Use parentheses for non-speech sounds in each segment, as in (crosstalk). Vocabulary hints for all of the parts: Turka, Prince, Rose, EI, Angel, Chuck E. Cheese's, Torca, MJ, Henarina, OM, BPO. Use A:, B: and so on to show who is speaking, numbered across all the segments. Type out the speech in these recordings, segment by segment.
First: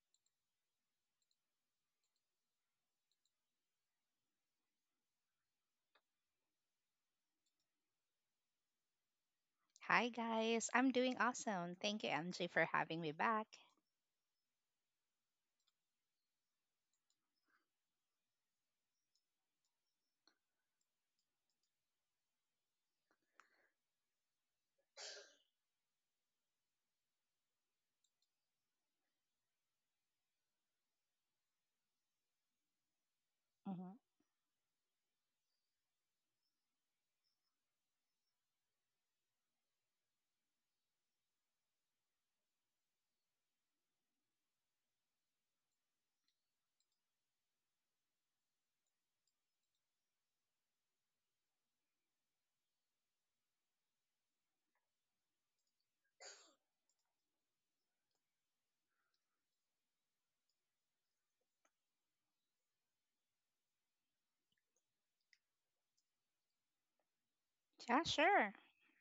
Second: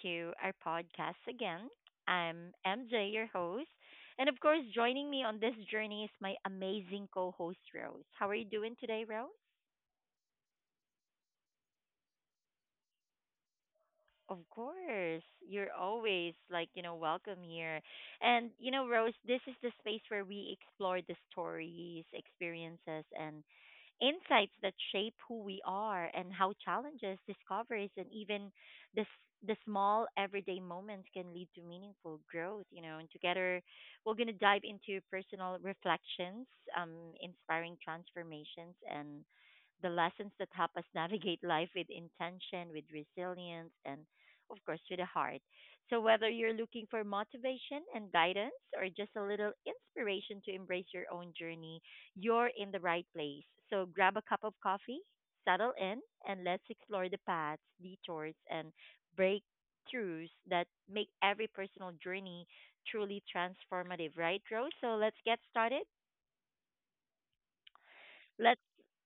A: to our podcast again. I'm MJ, your host. And of course, joining me on this journey is my amazing co host, Rose. How are you doing today, Rose?
B: Hi guys, I'm doing awesome. Thank you, MJ, for having me back.
A: Of course, you're always like, you know, welcome here. And, you know, Rose, this is the space where we explore the stories, experiences, and insights that shape who we are and how challenges, discoveries, and even the small everyday moments can lead to meaningful growth, you know. And together,
B: hmm
A: we're going to dive into personal reflections, inspiring transformations, and the lessons that help us (laughs) navigate life with intention, with resilience, and of course, to the heart. So, whether you're looking for motivation and guidance or just a little inspiration to embrace your own journey, you're in the right place. So, grab a cup of coffee, settle in, and let's explore the paths, detours, and breakthroughs that make every personal journey truly transformative, right, Rose? So, let's get started.
B: Yeah, sure.
A: Let's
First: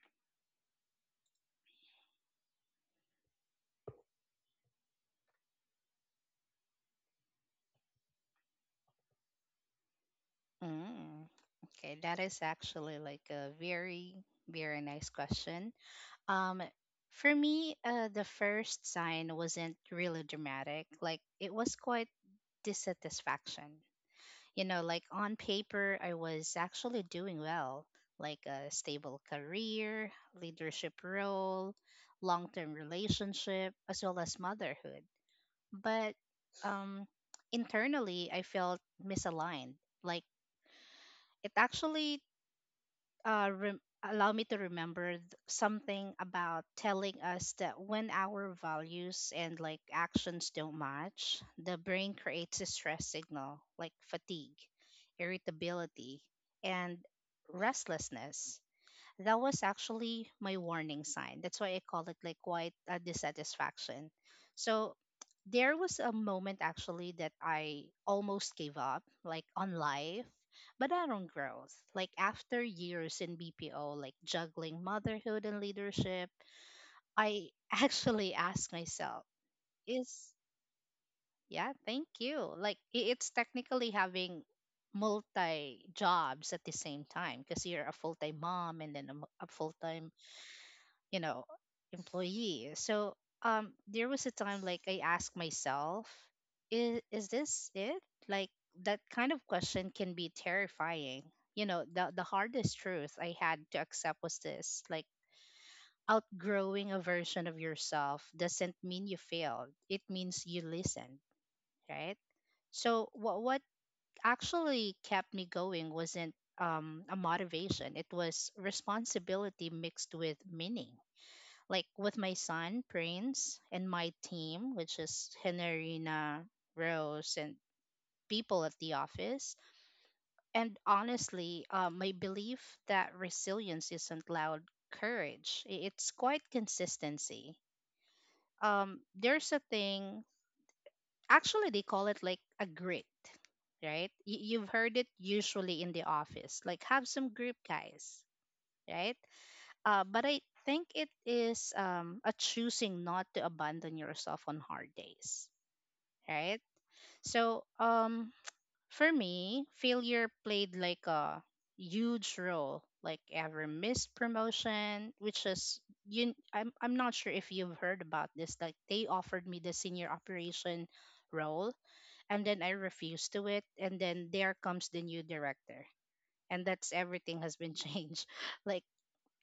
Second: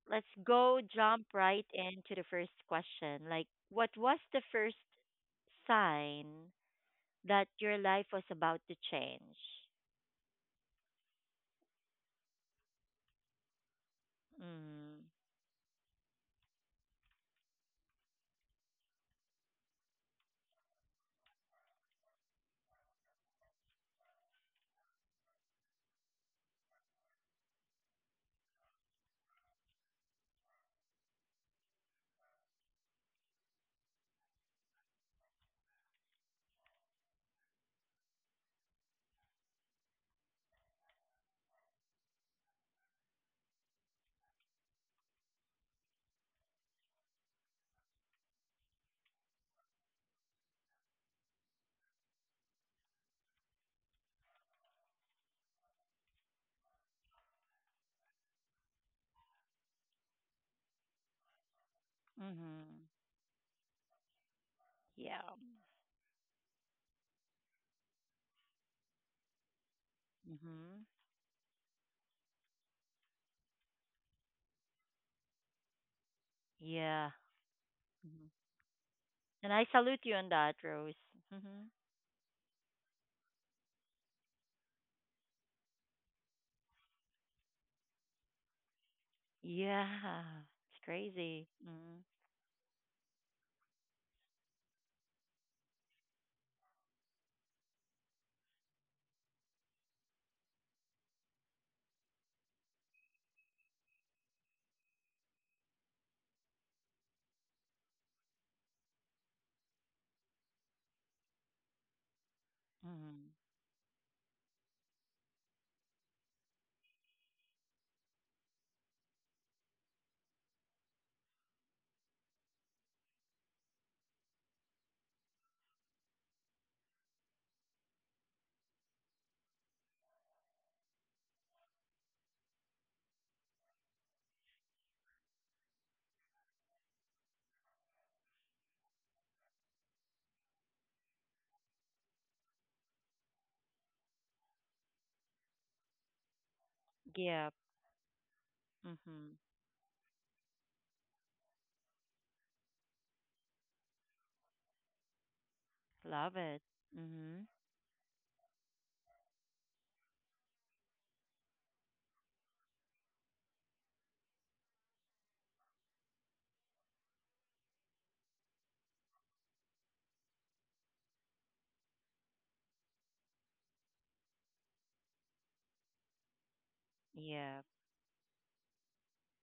A: let's go jump right into the first question. Like, what was the first sign that your life was about to change.
B: Mm. Okay, that is actually like a very, very nice
A: Mhm.
B: question. Um, for me, the first sign wasn't really dramatic. Like it was quite dissatisfaction. You know, like on paper, I was actually doing well, like a stable career, leadership role, long-term relationship, as well as motherhood. But um, internally, I felt misaligned. Like it actually allowed me to remember something about telling us that when our values and like actions don't match, the brain creates a stress signal like fatigue, irritability, and restlessness. That was actually my warning sign. That's why I call it like
A: Mhm.
B: quite a dissatisfaction.
A: Yeah.
B: So there was a moment actually that I almost gave up, like on life,
A: Mhm.
B: but not on growth. Like after years in BPO, like juggling motherhood and leadership,
A: Yeah.
B: I (laughs)
A: Mhm.
B: actually asked myself,
A: And I salute you
B: is,
A: on that, Rose. Mhm.
B: yeah, thank you. Like it's technically having multi jobs at the same time because you're a full time mom and then a a full time,
A: Yeah. It's
B: you
A: crazy.
B: know,
A: Mhm.
B: employee. So there was a time like I asked myself, is this it? Like that kind of question can be terrifying. You know, the hardest truth I had to accept was this: like outgrowing a version of yourself doesn't mean you failed, it means you listened, right? So
A: Mhm.
B: what actually kept me going wasn't a motivation, it was responsibility mixed with meaning, like with my son Prince and my team, which is Henarina, Rose, and people at the office. And honestly, my belief that resilience isn't loud courage; it's quite consistency. There's a thing. Actually, they call it like a grit, right? You've heard it usually in the office. Like, have some
A: Yeah.
B: grit, guys, right?
A: Mhm.
B: But I think it is a choosing not to abandon yourself on hard days,
A: Love it.
B: right?
A: Mhm.
B: So for me, failure played like a huge role. Like every missed promotion, which is you, I'm not sure if you've heard about this. Like they offered me the senior operation role, and then I refused to it, and then there comes the new director, and that's everything has
A: Yeah.
B: been (laughs) changed. Like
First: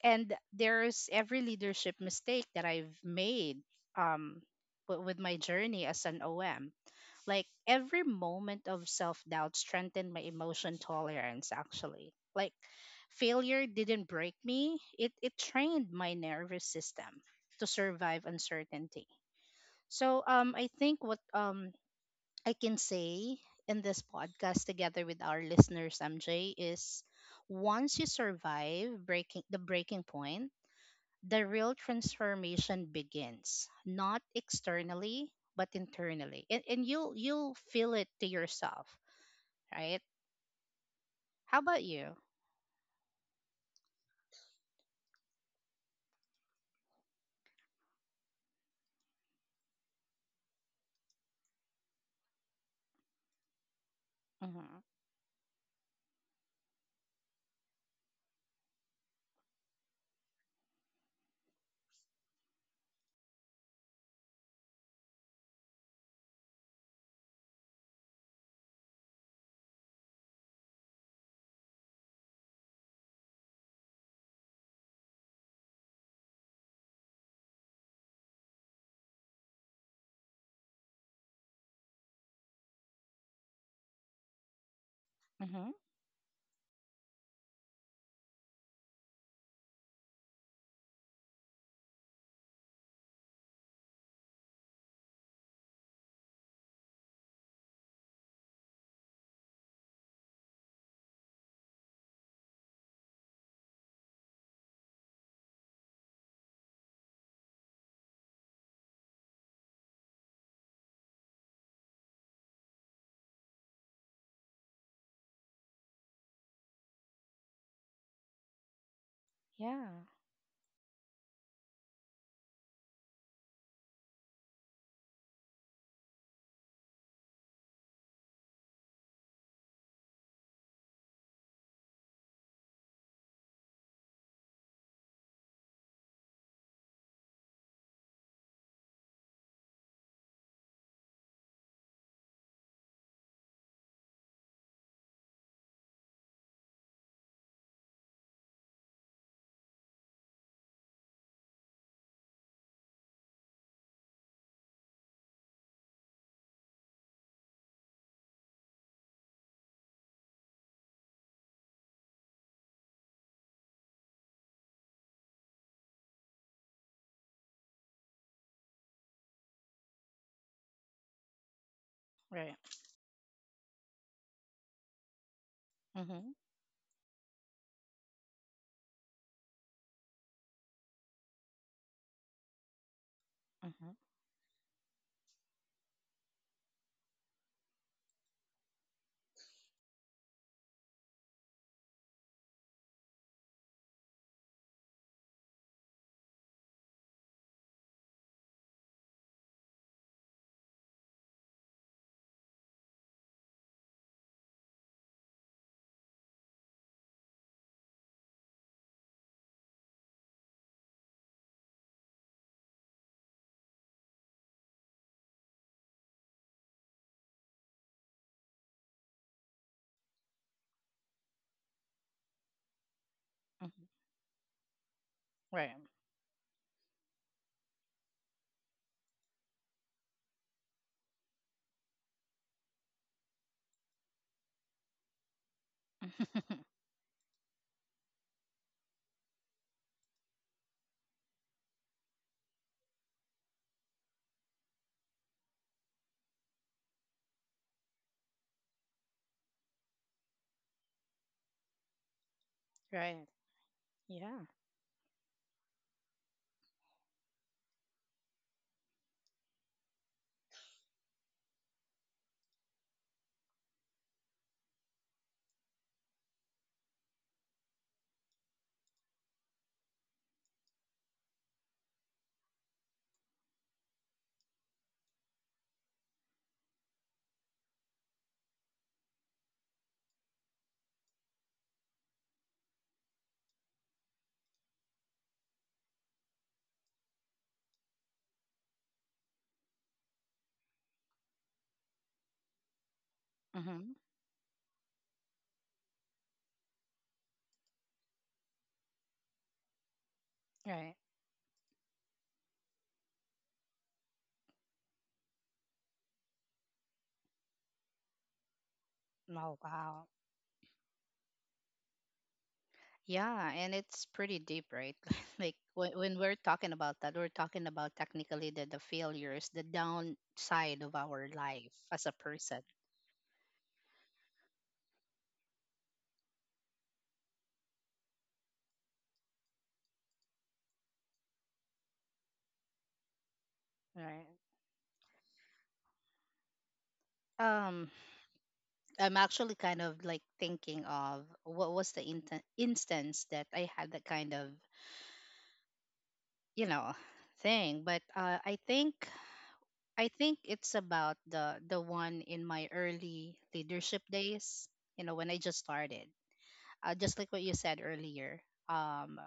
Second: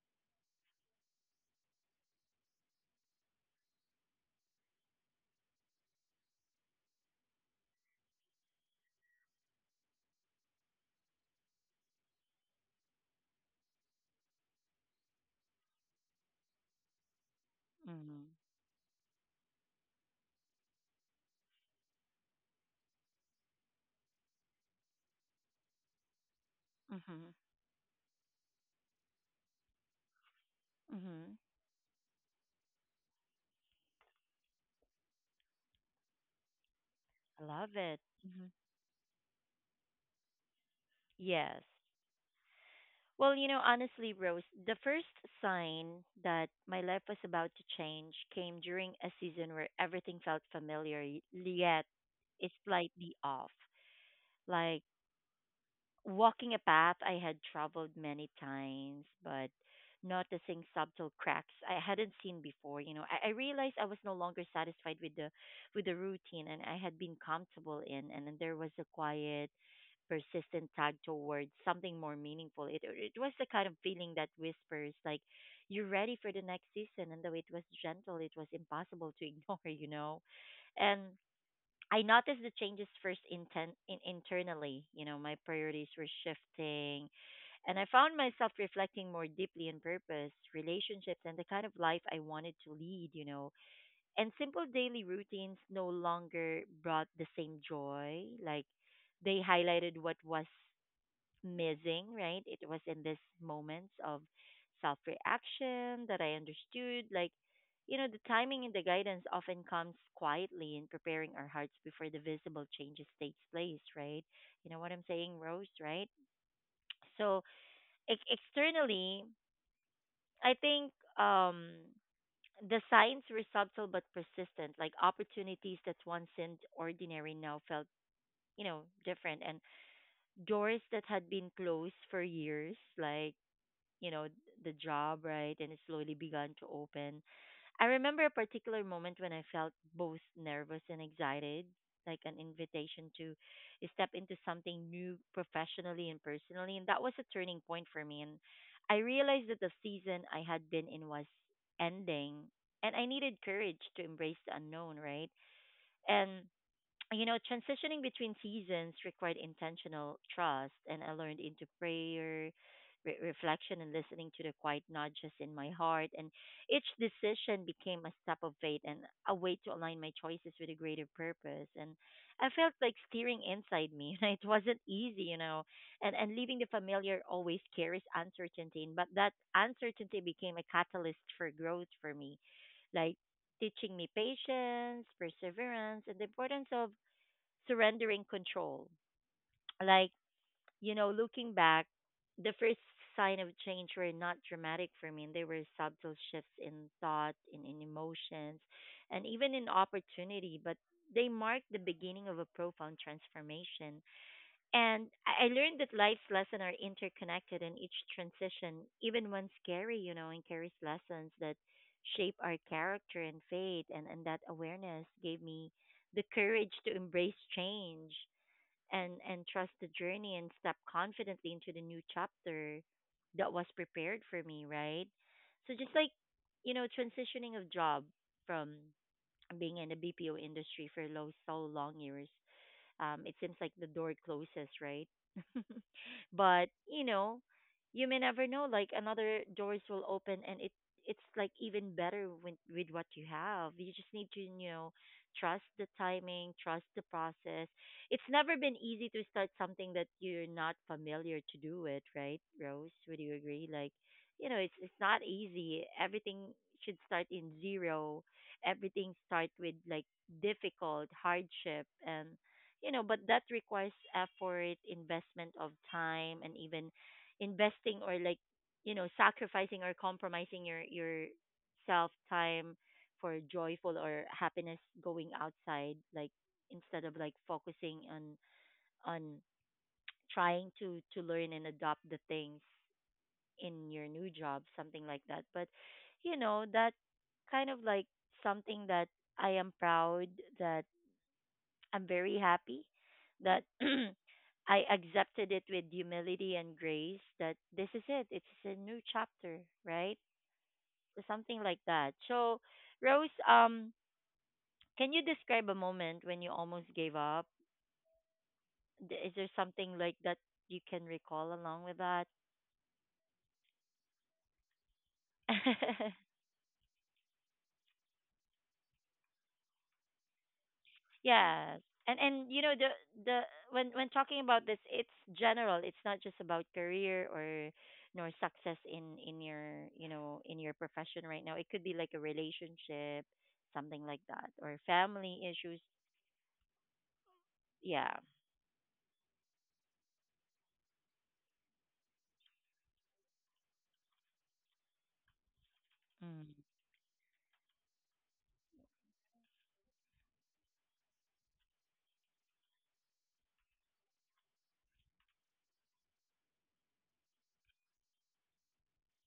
B: and there's every leadership mistake that I've made um with my journey as an OM. Like every moment of self-doubt strengthened my emotion tolerance actually. Like failure didn't break me, it trained my nervous system to survive
A: Mhm.
B: uncertainty. So I think what I can say in this podcast together with our listeners MJ is,
A: Mhm.
B: once you survive breaking the breaking point,
A: Mhm.
B: the real transformation begins not externally but internally, and, you'll
A: I
B: you'll
A: love
B: feel
A: it.
B: it to
A: Mhm.
B: yourself, right? How
A: Yes.
B: about you?
A: Well, you know, honestly, Rose, the first sign that my life was about to change came during a season where everything felt familiar, yet it's slightly off.
B: Mm-hmm.
A: Like, walking a path I had traveled many times, but noticing subtle cracks I hadn't seen before. You know, I realized I was no longer satisfied with the routine and I had been comfortable in, and then there was a quiet, persistent tug towards something more meaningful. It was the kind of feeling that whispers like, "You're ready for the next season," and the way it was gentle, it was impossible to ignore. (laughs) You know, and I noticed the changes first internally. You know, my
B: Mm-hmm.
A: priorities were shifting, and I found myself reflecting more deeply on purpose, relationships, and the kind of life I wanted to lead. You know, and simple daily routines no longer brought the same joy. Like they highlighted what was missing, right? It was in these moments of self reaction that I understood. Like, you know, the timing and the guidance often comes quietly in preparing our hearts before the visible changes takes place, right? You know what I'm saying, Rose, right? So externally,
B: Yeah.
A: I think um, the signs were subtle but persistent, like opportunities that once seemed ordinary now felt, you know, different, and doors that had been closed for years, like you know, the job, right? And it slowly began to open. I remember a particular moment when I felt both nervous and excited, like an invitation to step into something new professionally and personally, and that was a turning point for me. And I realized that the season I had been in was ending, and I needed courage to embrace the unknown, right? And you know, transitioning between seasons required intentional trust, and I learned into prayer, reflection, and listening to the quiet nudges in my heart. And each decision became a step of faith and a way to align my choices with a greater purpose. And I
B: Right.
A: felt like steering inside me. (laughs) It wasn't easy, you know, and
B: Mm-hmm.
A: and leaving the familiar always carries uncertainty. But that uncertainty became a catalyst for growth for me, like
B: Mm-hmm.
A: teaching me patience, perseverance, and the importance of surrendering control. Like, you know, looking back, the first sign of change were not dramatic for me. And They were subtle shifts in thought, in emotions, and even in opportunity, but they marked the beginning of a profound transformation. And I learned that life's lessons are interconnected, and each transition, even when scary, you know, and carries lessons that shape our character and fate, and that awareness gave me the courage to embrace change and trust the journey and step confidently into the new chapter that was
B: Mm-hmm.
A: prepared for me, right? So
B: Right.
A: just like you know, transitioning of job from being in the BPO industry for so long years, it seems like the door closes, right? (laughs) But you know, you may never know. Like another doors will open, and it it's like even better with what you have. You just need to you know trust the timing, trust the process. It's never been easy to start something that you're not familiar to do with, right, Rose?
B: (laughs) right.
A: Would you agree? Like,
B: Yeah.
A: you know, it's not easy. Everything should start in zero. Everything start with like difficult hardship, and you know, but that requires effort, investment of time, and even investing or like, you know, sacrificing or compromising your self time for joyful or happiness going outside, like instead of like focusing on trying to learn and adopt the things in your new job, something like that. But you know, that kind of like something that I am proud that I'm very happy that
B: Mm-hmm.
A: (clears throat) I accepted it with humility and grace that this is it. It's a new chapter, right?
B: Right.
A: Something like that. So, Rose, can you describe a moment when you almost gave up? Is there
B: Oh
A: something
B: wow.
A: like that you can recall along with that?
B: Yeah, and it's pretty deep, right? (laughs) like when
A: (laughs)
B: we're talking about that, we're talking about technically the failures, the downside of our life
A: Yes.
B: as a
A: And
B: person,
A: you know the when talking about this it's general. It's not just about career or nor success in your, you know, in your profession right now. It could be like a relationship, something like
B: right?
A: that or family issues.
B: Um,
A: Yeah.
B: I'm actually kind of like thinking of what was the inten instance that I had that kind of,
A: Mm.
B: you know, thing. But I think it's about the one in my early leadership days. You know, when I just started, just like what you said earlier. Um,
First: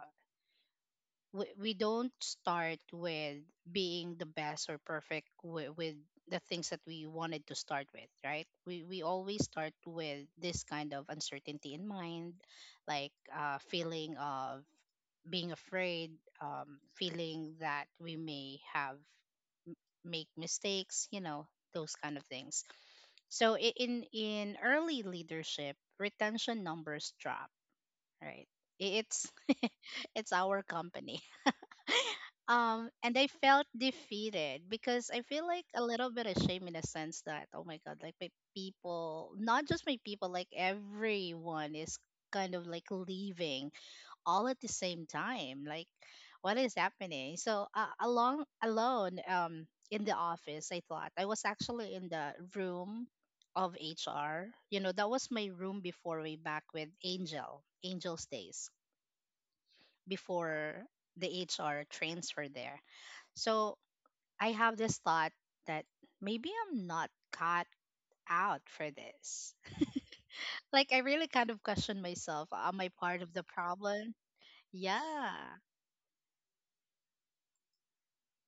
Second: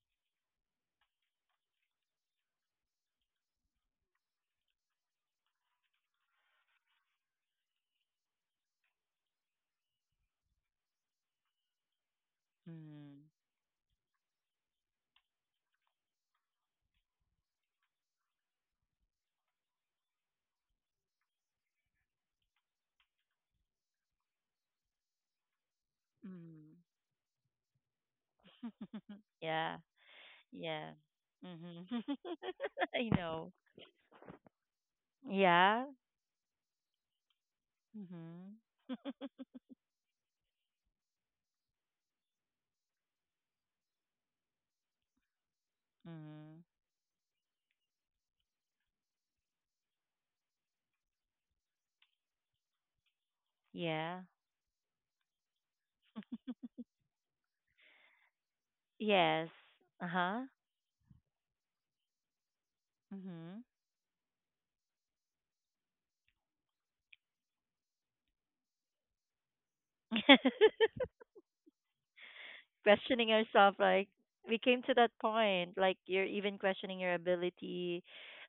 B: we don't start with being the best or perfect with, the things that we wanted to start with, right? We always start with this kind of uncertainty in mind, like
A: Mm.
B: feeling of being afraid, feeling that we may have make mistakes, you know, those kind of things. So in early leadership retention
A: Mm.
B: numbers drop, right?
A: (laughs)
B: It's (laughs)
A: Yeah.
B: it's our
A: Yeah.
B: company.
A: Mhm. (laughs) I
B: And I
A: know.
B: felt defeated because I feel like a
A: Yeah.
B: little bit ashamed in a sense that, oh my god, like my
A: Mhm.
B: people,
A: (laughs)
B: not just my people, like everyone is kind of like leaving all at the same time. Like what
A: Mhm.
B: is happening? So along alone in the office, I thought I was actually in the room of
A: Yeah.
B: HR. You know, that was my room before way back with Angel's days,
A: Yes. Uh-huh.
B: before the HR transfer there.
A: Mhm.
B: So I have this thought that maybe I'm not cut out for this. Like, I
A: (laughs)
B: really kind of question myself. Am I part
A: Questioning
B: of the
A: yourself, like
B: problem?
A: we came to that
B: Yeah.
A: point like you're even questioning your ability,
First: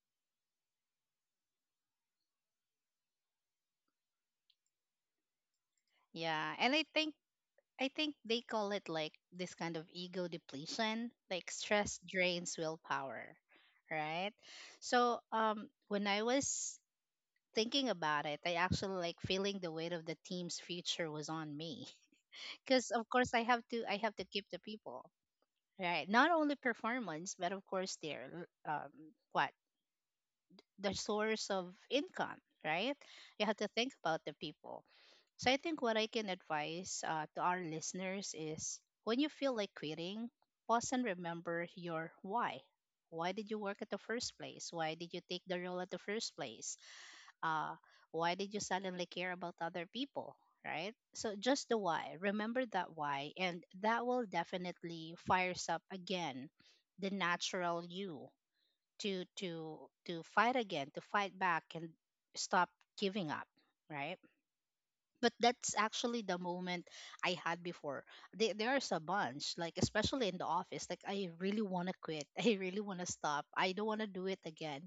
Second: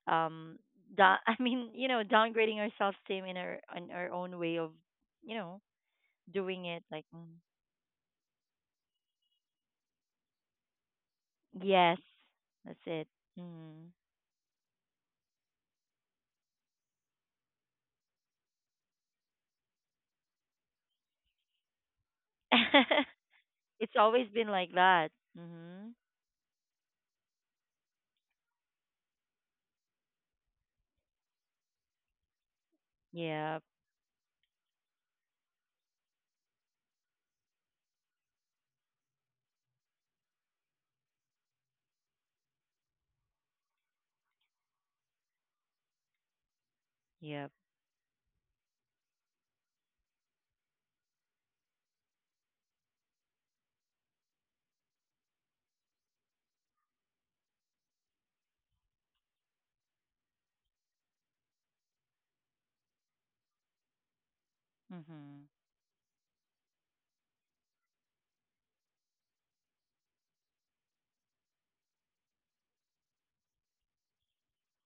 A: um, (laughs) I mean you know downgrading our self esteem in our own way of you know
B: Yeah.
A: doing
B: And
A: it
B: I
A: like
B: think.
A: mm,
B: I think they call it like this kind of ego depletion, like
A: yes,
B: stress drains
A: that's it.
B: willpower,
A: Mm.
B: right? So, when I was thinking about it, I actually like feeling the weight of the team's future was on me, (laughs) because of
A: (laughs)
B: course I have to
A: It's
B: I have
A: always
B: to
A: been
B: keep the
A: like
B: people,
A: that. Mhm.
B: right? Not only performance, but of course, their what the source of income, right? You have
A: Yep.
B: to think about the people. So I think what I can advise to our listeners is, when you feel like quitting, pause and remember your why. Why did you work at the first place? Why did you take the role at the first place?
A: Yep.
B: uh, why did you suddenly care about other people, right? So just the why, remember that why, and that will definitely fires up again the natural you to to fight again, to fight back and stop giving up, right? But
A: Mhm.
B: that's actually the moment I had before. There's a bunch, like especially in the office, like I really want to quit. (laughs) I really want to stop. I don't want to do it again.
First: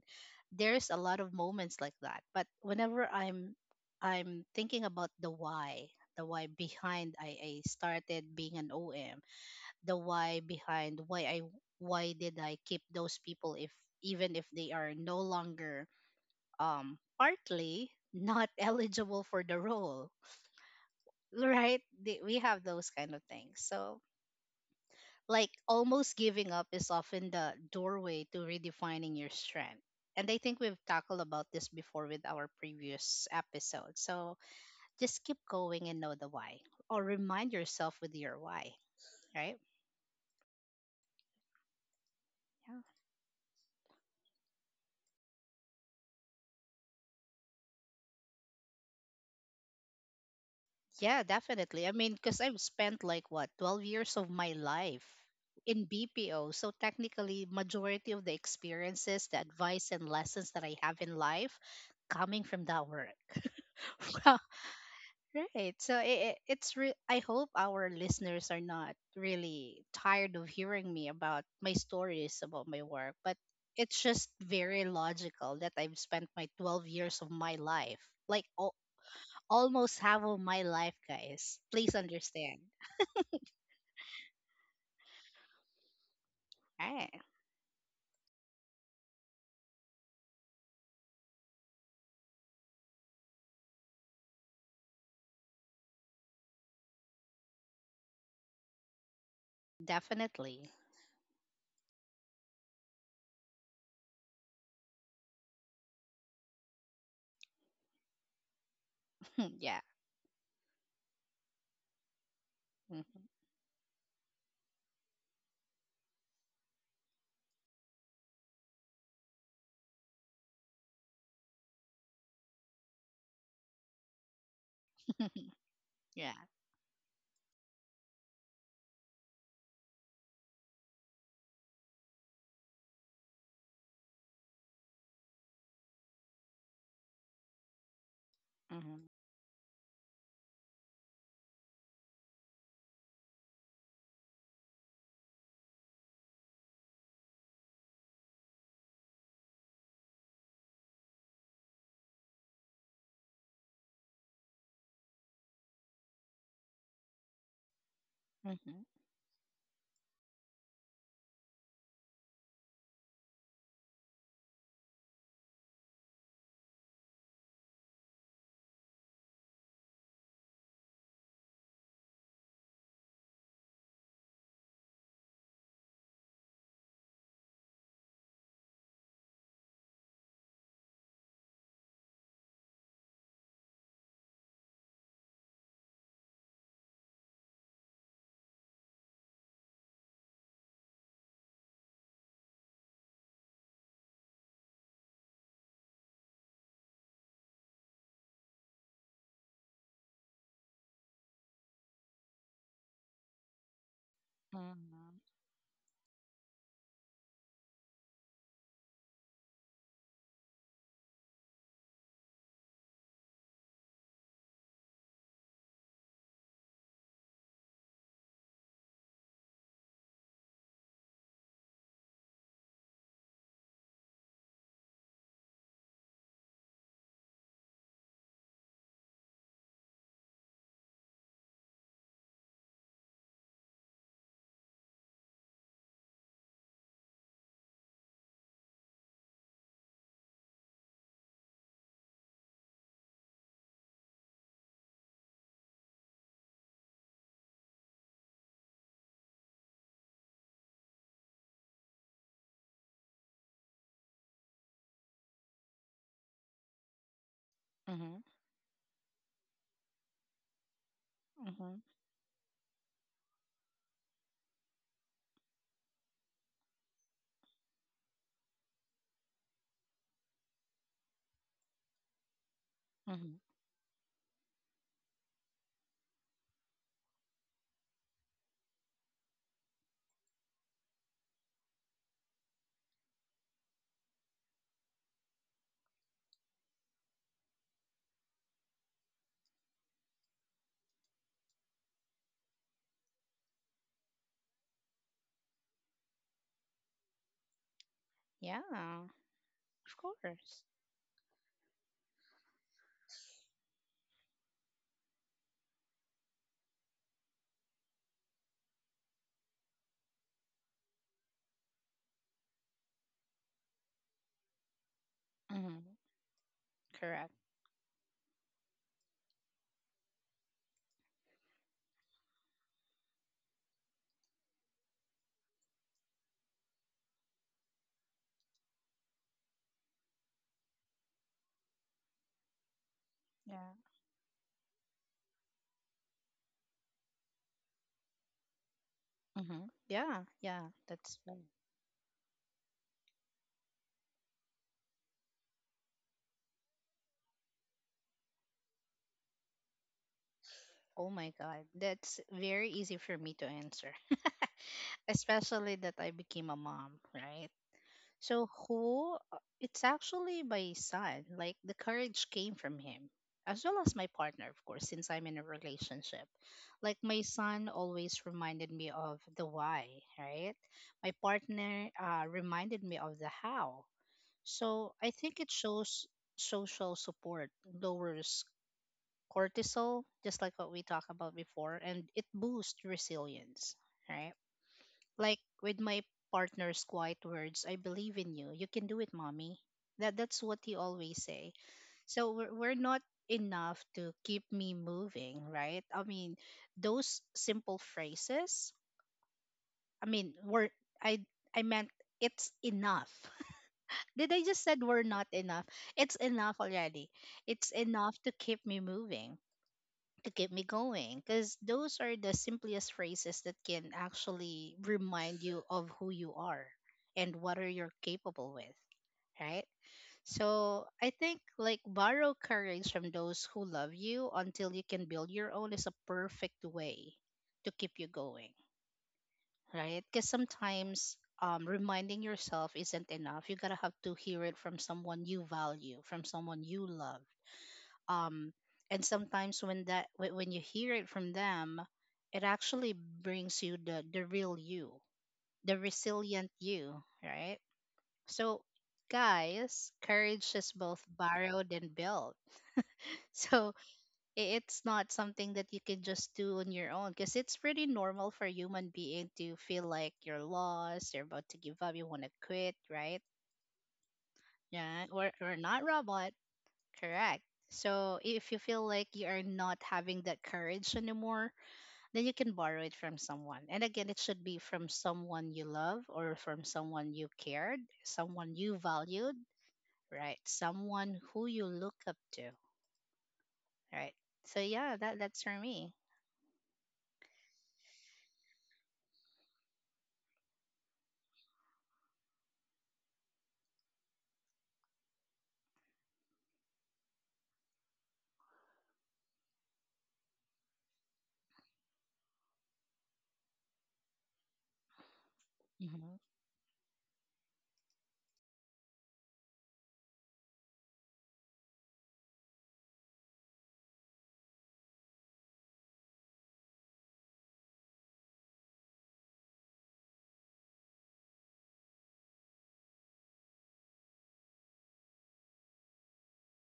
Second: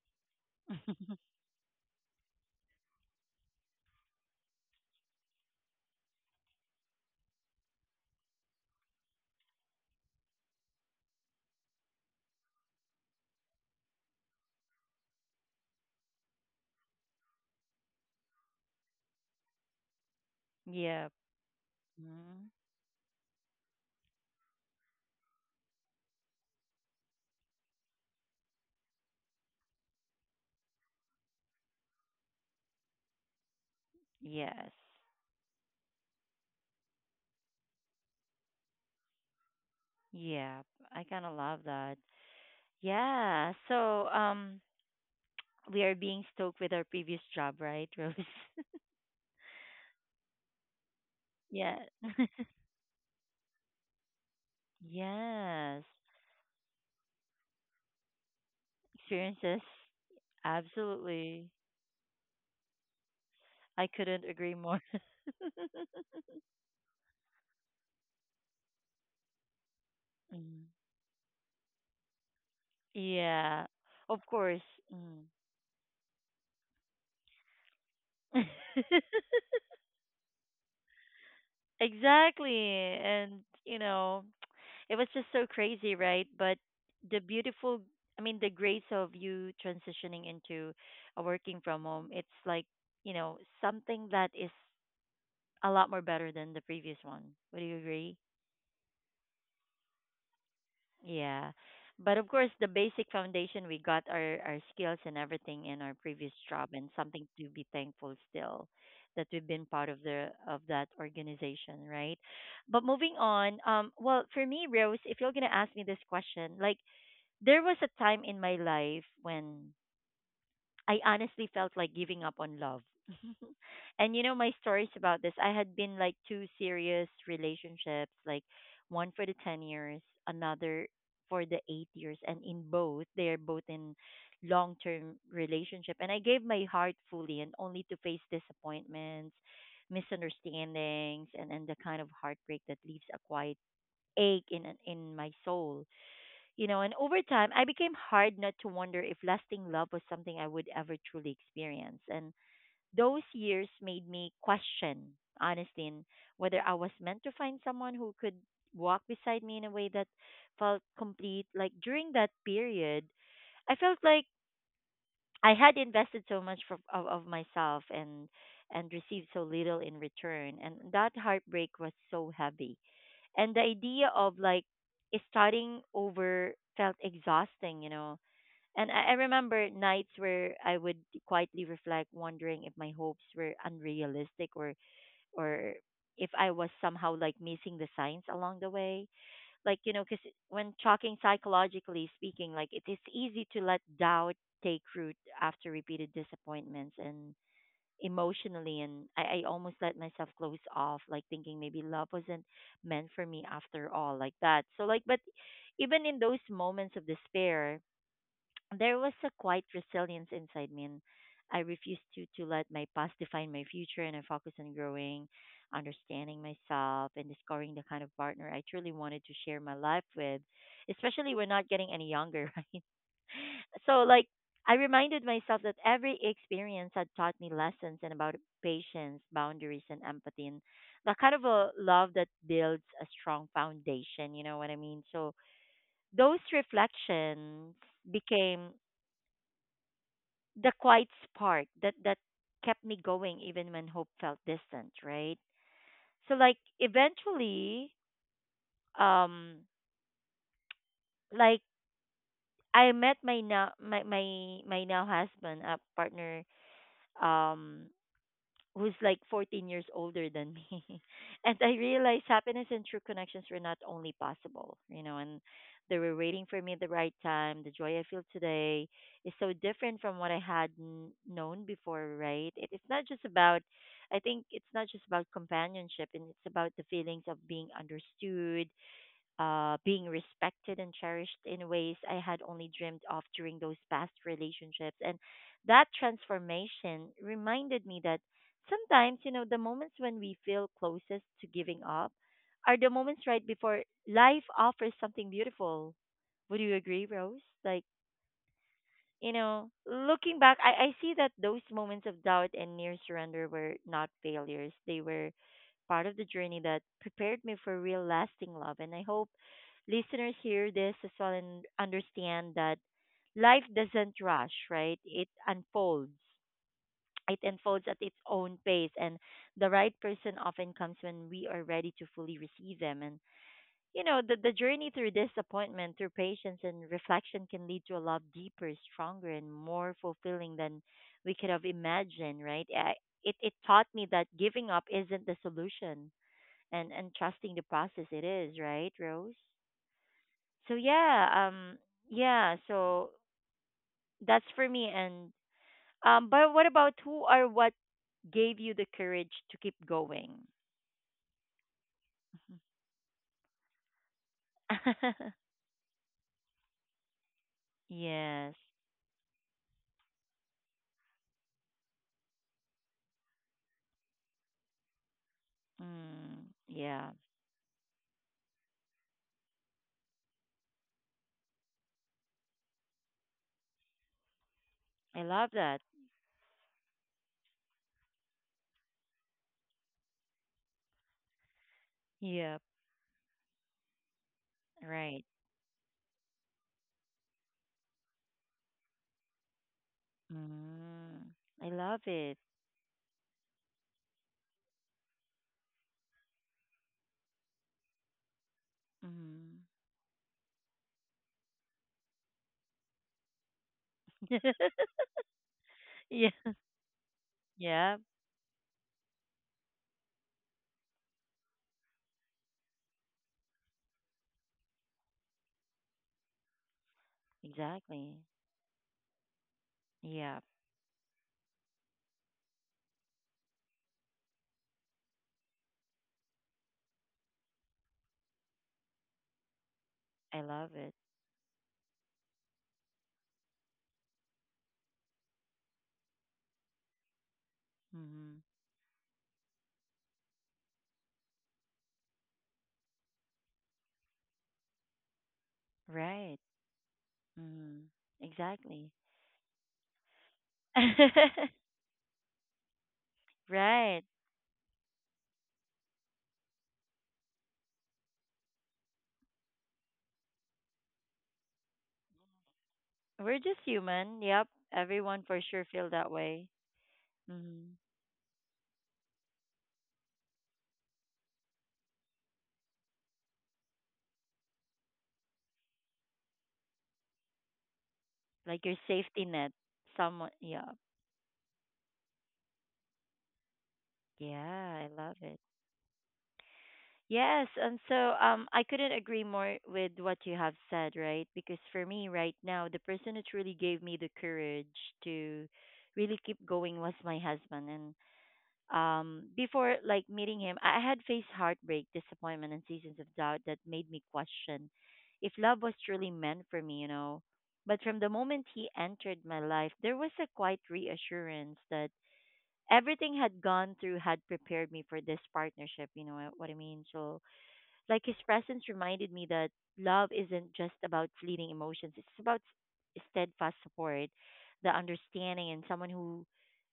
B: There's a lot
A: (laughs)
B: of moments like that. But whenever I'm thinking about the why behind I started being an OM, the why behind why did I keep those people if, even if they are no longer partly not (laughs) eligible for the role,
A: Yep.
B: right? We
A: Mhm.
B: have those kind of things. So like almost giving up is often the doorway to redefining your strength, and I think we've tackled about this before with our previous episode. So
A: Yes.
B: just keep going and know the why, or remind yourself with your why, right?
A: Yep. I kind of love that.
B: Yeah,
A: Yeah. So um, we are being stoked with our previous job, right, Rose?
B: yeah
A: (laughs) Yeah.
B: definitely. I mean
A: (laughs)
B: because I've spent like what, 12 years of my life
A: Yes.
B: in BPO, so technically majority of the experiences, the
A: Experiences.
B: advice and lessons that I have in
A: Absolutely.
B: life coming from that work.
A: I couldn't
B: (laughs) Well,
A: agree more. (laughs)
B: (laughs) right. So it's I hope our listeners are not really tired of
A: Mm.
B: hearing me about my stories about my work, but
A: Yeah.
B: it's
A: Of
B: just
A: course.
B: very
A: Mm.
B: logical that I've spent my 12 years of my life, like
A: (laughs)
B: almost half of my life, guys. Please
A: Exactly.
B: understand.
A: And, you know, it was just so crazy, right? But the
B: Right.
A: beautiful, I mean, the grace of you transitioning into a working from home, it's like, you know, something that is a lot more better than the previous one. Would you agree?
B: Definitely.
A: Yeah. But of course, the basic foundation we got our skills and everything in our previous job, and something to be thankful still that we've
B: (laughs)
A: been
B: yeah.
A: part of the of that organization, right? But moving
B: Mhm.
A: on, well, for me, Rose, if you're gonna ask me this question, like there was a time in my life when I honestly felt like giving up on love. (laughs) And you know my stories about
B: (laughs)
A: this. I had been like
B: yeah.
A: two serious relationships, like one for the 10 years, another for the 8 years, and in both they're both in long-term relationship, and I gave my heart fully and only to face
B: Mhm.
A: disappointments, misunderstandings, and the kind of heartbreak that leaves a quiet ache in my soul, you know. And over time, I became hard not to wonder if lasting love was something I would ever truly experience. And those years made me question, honestly, and whether I was meant to find someone who could
B: Mhm.
A: walk beside me in a way that felt complete. Like during that period, I felt like I had invested so much of myself and received so little in return, and that heartbreak was so heavy, and the idea of like starting over felt exhausting, you know. And I remember nights where I would quietly reflect, wondering if my hopes were unrealistic or if I was somehow like missing the signs along the way. Like you know, because when talking psychologically speaking, like it is easy to let doubt take root after repeated disappointments and emotionally, and I almost let myself close off like thinking maybe love wasn't meant for me after all like that so like. But
B: Mhm.
A: even in those moments of despair, there was a quiet resilience inside me, and I refused to let my past define my future, and I focused on growing, understanding myself, and discovering the kind of partner I truly wanted to share my life with, especially we're not getting any younger. (laughs) Right? So like I reminded myself that every experience had taught me lessons and about patience, boundaries, and empathy, and the kind of a love that builds a strong foundation. You know what I mean? So those reflections became the quiet spark that kept me going even when hope felt distant, right? Eventually, um, like I met my now my now husband, a partner, um
B: Mhm.
A: who's like 14 years older than me. (laughs) And I
B: Mhm.
A: realized happiness and true connections were not only possible, you know, and they were waiting for me at the right time. The joy I feel today is so different from what I had known before, right? It's not just
B: Mhm.
A: about, I think it's not just about companionship, and it's about the feelings of being understood, being respected and cherished in ways I had only dreamed of during those past relationships. And that transformation reminded me that sometimes, you know, the moments when we feel closest to giving up are the moments right before life offers something beautiful. Would you agree, Rose? Like,
B: Yeah.
A: you know,
B: Of
A: looking back,
B: course.
A: I see that those moments of doubt and near surrender were not failures. They were part of the journey that prepared me for real lasting love. And I hope listeners hear this as well and understand that life doesn't rush, right? It
B: Mhm.
A: unfolds.
B: Correct.
A: It unfolds at its own pace, and the right person often comes when we are ready to fully receive them. And the journey through disappointment, through patience and reflection can lead to a love deeper, stronger, and more fulfilling than we could have imagined, right? I, it
B: Yeah.
A: taught me that giving up isn't the solution and trusting the process it is, right, Rose?
B: Mm-hmm. Yeah, yeah,
A: So
B: that's mm.
A: yeah, yeah, so that's for me. And but what about, who or what gave you the courage to keep going?
B: Oh my god, that's
A: Mhm.
B: very easy for me to answer, (laughs)
A: (laughs)
B: especially that I became a mom, right? So
A: Yes.
B: who, it's actually my son. Like the courage came from him, as well as my partner, of course, since I'm in a relationship.
A: Mm,
B: Like
A: yeah.
B: my son always reminded me of the why, right? My partner reminded me of the how. So I
A: I
B: think
A: love
B: it
A: that.
B: shows social support lowers cortisol, just like what we talked about before, and it
A: Yep.
B: boosts resilience, right?
A: Right.
B: Like with my partner's quiet words, I believe in you. You can do it, mommy. That that's what he always
A: Mm,
B: say.
A: I love
B: So
A: it.
B: we're not enough to keep me moving, right? I mean, those simple phrases.
A: Mm.
B: I mean, were I I meant it's enough. (laughs) Did I just said we're
A: (laughs)
B: not enough? It's
A: Yeah,
B: enough already. It's
A: yeah,
B: enough to keep me moving, to keep me going, because those are the simplest phrases that can actually remind you of who you are and what are you're
A: exactly.
B: capable with, right?
A: Yeah,
B: So I think like borrow courage from those who love you until you can build your own is a perfect way to keep you going, right? Because
A: I love it.
B: sometimes, reminding yourself isn't enough. You gotta have to hear it from someone you value, from someone you love.
A: Mm-hmm.
B: um and sometimes when that when you hear it from them, it actually brings you the real you, the
A: Right.
B: resilient you, right?
A: Mm,
B: So
A: exactly.
B: guys, courage is both
A: (laughs)
B: borrowed and built. (laughs) So
A: Right.
B: it's not something that you can just do on your own, because it's pretty normal for a human being to feel like you're lost, you're about to give up, you want to quit, right?
A: We're just human. Yep.
B: Yeah,
A: Everyone for
B: we're
A: sure
B: not
A: feel that
B: robot.
A: way.
B: Correct.
A: Mm-hmm.
B: So if you feel like you are not having that courage anymore, then you can borrow it from someone. And again, it should be from someone you love or from someone you cared, someone
A: Like your
B: you
A: safety
B: valued,
A: net. Someone.
B: right?
A: Yeah.
B: Someone who you look up to, right? So
A: Yeah, I
B: yeah,
A: love
B: that
A: it.
B: that's for me.
A: Yes. And so I couldn't agree more with what you have said, right? Because for me right now, the person who truly gave me the courage to really keep going was my husband. And before like meeting him, I had faced heartbreak, disappointment and seasons of doubt that made me question if love was truly
B: Hmm.
A: meant for me, you know. But from the moment he entered my life there was a quiet reassurance that everything had gone through had prepared me for this partnership, you know what I mean? So like his presence reminded me that love isn't just about fleeting emotions, it's about steadfast support, the understanding, and someone who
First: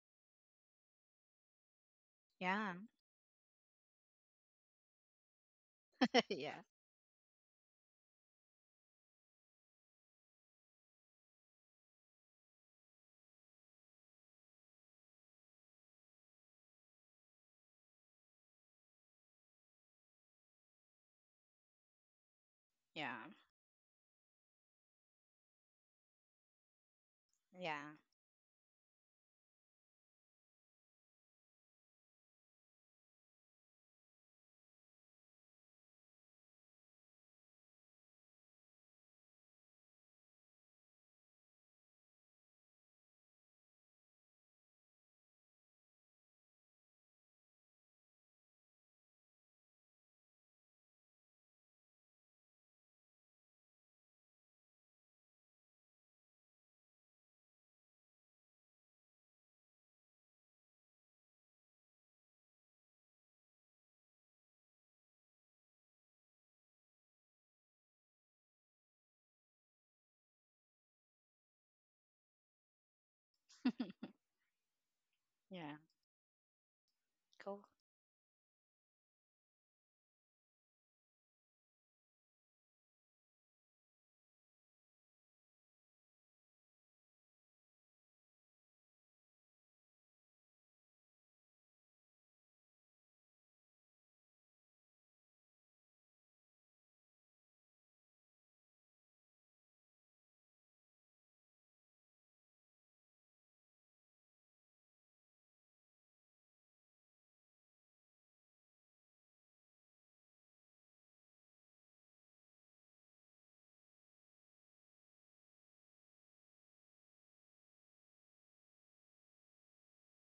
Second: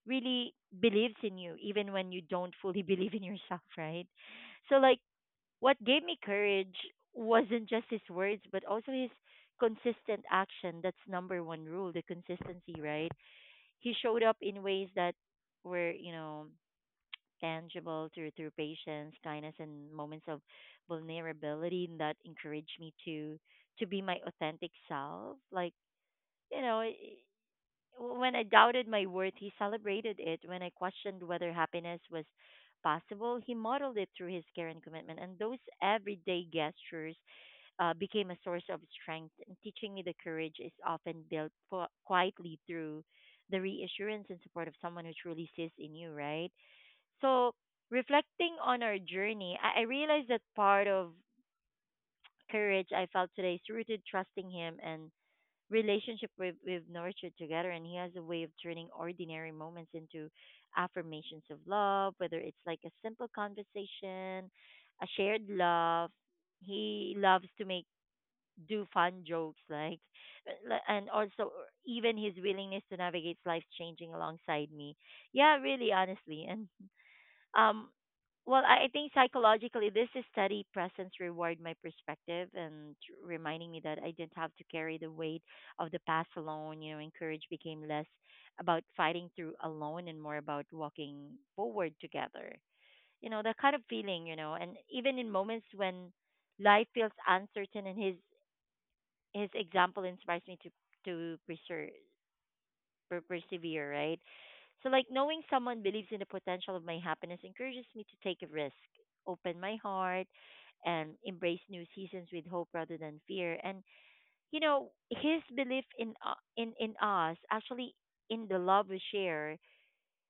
A: really believes in you, even when you don't
B: Yeah.
A: fully (laughs) believe in yourself, right? So, like, what gave me
B: (laughs) yeah.
A: courage wasn't just his words, but also his consistent action. That's number one rule, the consistency, right? He showed up in ways that were, you know, tangible through patience, kindness, and moments of vulnerability that encourage me
B: Yeah.
A: to be my authentic self. Like you know,
B: Yeah.
A: when I doubted my worth, he celebrated it. When I questioned whether happiness was possible, he modeled it through his care and commitment. And those everyday gestures became a source of strength, and teaching me the courage is often built quietly through the reassurance and support of someone who truly sees in you, right? So, reflecting on our journey, I realized that part of courage I felt today is rooted trusting him and relationship we've nurtured together. And he has a way of turning ordinary moments into affirmations of love, whether it's like a simple conversation, a shared love. He loves to make do fun jokes like and also even his willingness to navigate life
B: (laughs)
A: changing alongside me, yeah,
B: Yeah.
A: really, honestly. (laughs) And
B: Cool.
A: um, well, I think psychologically, this is steady presence reward my perspective and reminding me that I didn't have to carry the weight of the past alone. You know, encourage became less about fighting through alone and more about walking forward together. You know, that kind of feeling. You know, and even in moments when life feels uncertain, and his example inspires me to persevere, persevere, right? So, like, knowing someone believes in the potential of my happiness encourages me to take a risk, open my heart, and embrace new seasons with hope rather than fear. And, you know, his belief in, in us, actually, in the love we share,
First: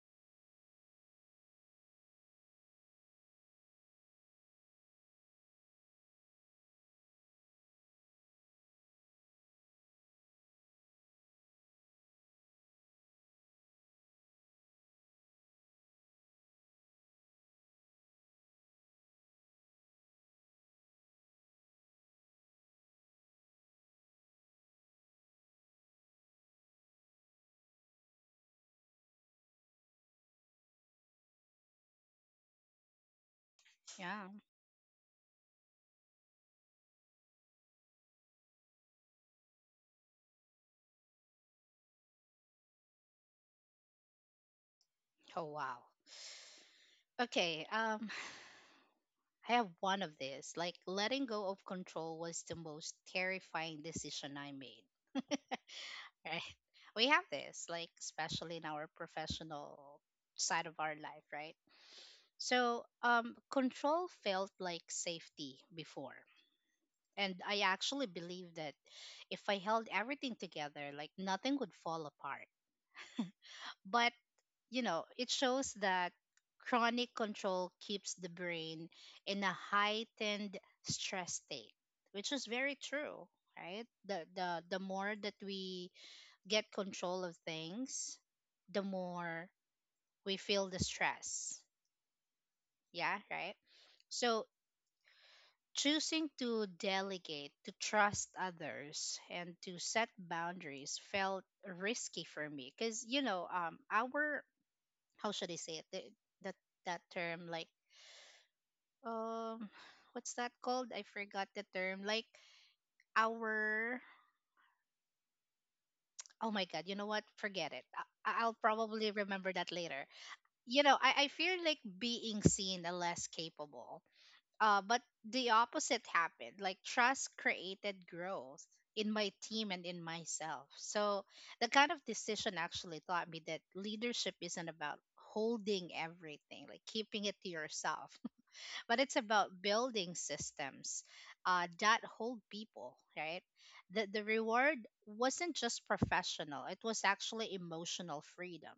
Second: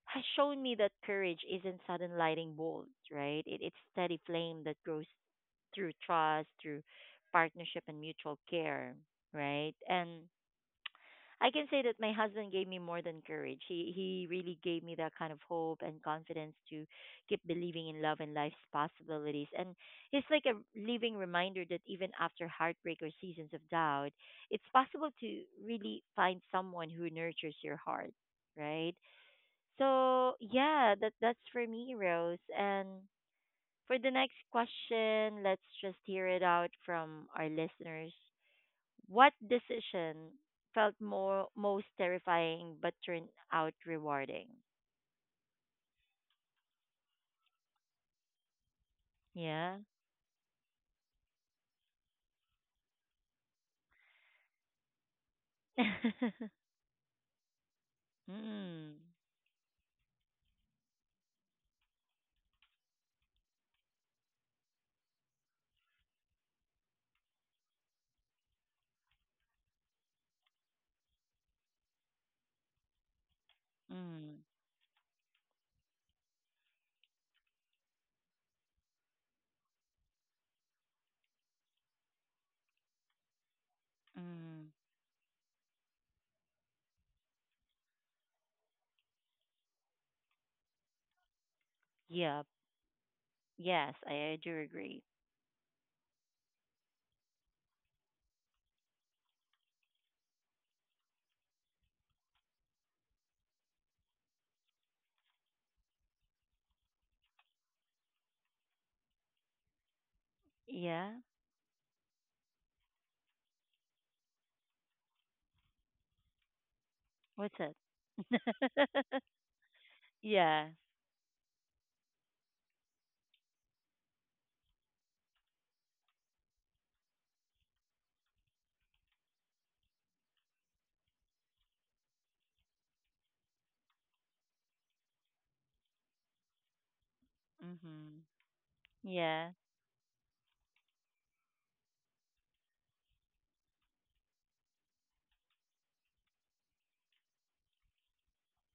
A: has shown me that courage isn't sudden lightning bolts, right? It's steady flame that grows through trust, through partnership, and mutual care, right? And I can say that my husband gave me more than courage. He really gave me that kind of hope and confidence to keep believing in love and life's possibilities. And he's like a living reminder that even after heartbreak or seasons of doubt, it's possible to really find someone who nurtures your heart, right? So yeah, that's for me, Rose. And for the
B: Yeah.
A: next question, let's just hear it out from our listeners. What decision felt more most terrifying but turned out rewarding?
B: Oh wow. Okay. I have
A: Yeah.
B: one of these. Like letting go of control was the most terrifying decision I made. (laughs)
A: (laughs)
B: Right?
A: Mm,
B: We have this, like especially in our
A: mm,
B: professional side of our life, right? So, control felt like safety before. And I actually believed that if I held everything together, like nothing would fall apart. But
A: mm.
B: it shows that chronic control keeps the brain in a heightened stress state, which is very true, right? The more that we get control of things, the more we feel the stress.
A: Yeah.
B: Yeah, right?
A: Yes, I
B: So
A: do agree.
B: choosing to delegate, to trust others, and to set boundaries felt risky for me because our, how should I say it? The, that term, like um what's that called? I
A: Yeah.
B: forgot the term. Like our, oh my god, you know what?
A: What's
B: Forget
A: it?
B: it. I'll probably
A: (laughs)
B: remember that later.
A: Yeah.
B: I feel like being seen and less capable. But the opposite happened. Like trust created growth in my team and in myself. So the kind of decision actually taught me that leadership isn't about holding everything, like keeping it to yourself,
A: Mhm.
B: but it's
A: Yeah.
B: about building systems, that hold people, right. The reward wasn't just professional, it was actually emotional freedom.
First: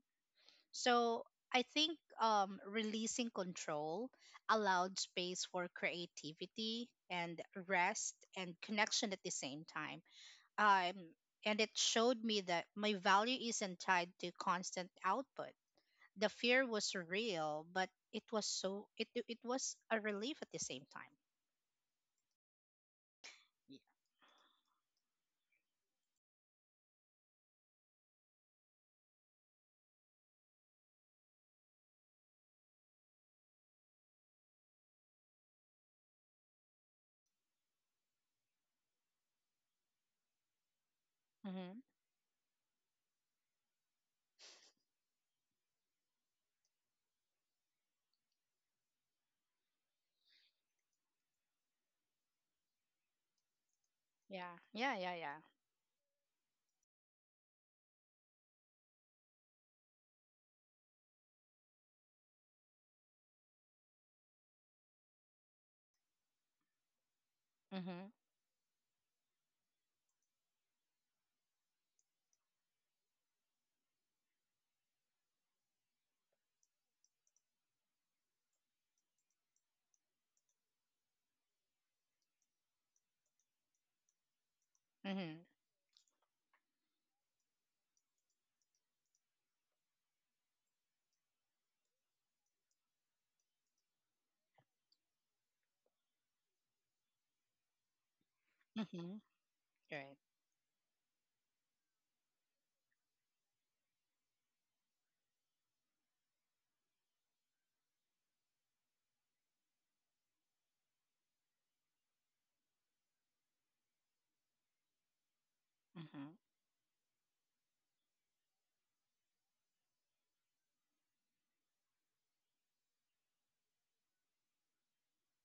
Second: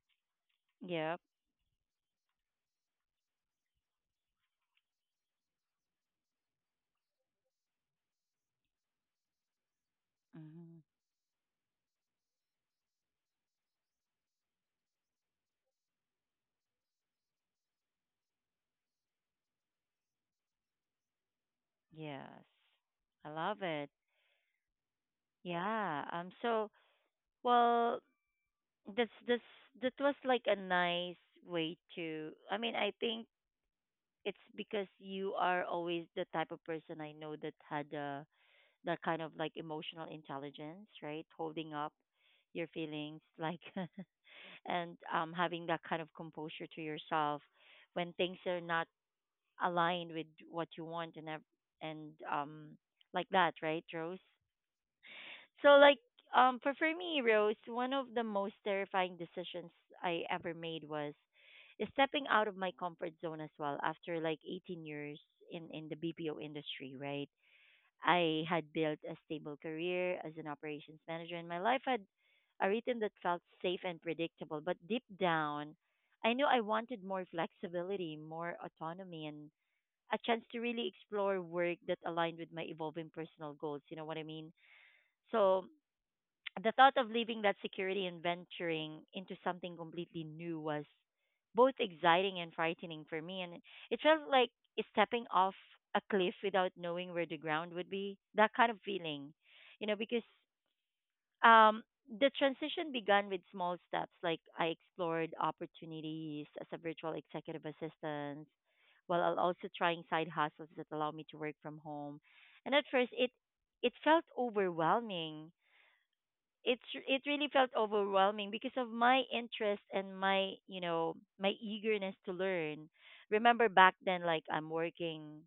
A: Yep.
B: So I think releasing control allowed space for creativity and rest and connection at the same time.
A: Mhm.
B: um, and it showed me that my value isn't tied to constant output. The fear was real, but it was, so it was a relief at the same time.
A: Yes. I love
B: Yeah.
A: it. Yeah. Um, so, well, this that was like a nice way to. I mean, I think it's because you are always the type of person I know that had that kind of like emotional intelligence, right? Holding
B: Mm-hmm.
A: up your feelings, like, (laughs) and having that kind of composure to yourself when things are not aligned with what you want and and like that, right, Rose?
B: Yeah. Yeah. Yeah. Yeah.
A: So like for me, Rose, one of the most terrifying decisions I ever made was stepping out of my comfort zone as well after like 18 years in the BPO industry, right?
B: Mm-hmm.
A: I had built a stable career as an operations manager and my life had a rhythm that felt safe and predictable, but deep down, I knew I wanted more flexibility, more autonomy and a chance to really explore work that aligned with my evolving personal goals, you know what I mean?
B: Mm-hmm.
A: So, the thought of leaving that security and venturing into something completely new was both exciting and frightening for me and it felt like stepping off a cliff without knowing where the ground would be, that kind of
B: Mm-hmm.
A: feeling, you know.
B: Right.
A: Because um the transition began with small steps, like I explored opportunities as a virtual executive assistant while I'll also trying side hustles that allow me to work from home. And at first it felt overwhelming.
B: Mm-hmm.
A: It's it really felt overwhelming because of my interest and my, you know, my eagerness to learn. Remember back then, like I'm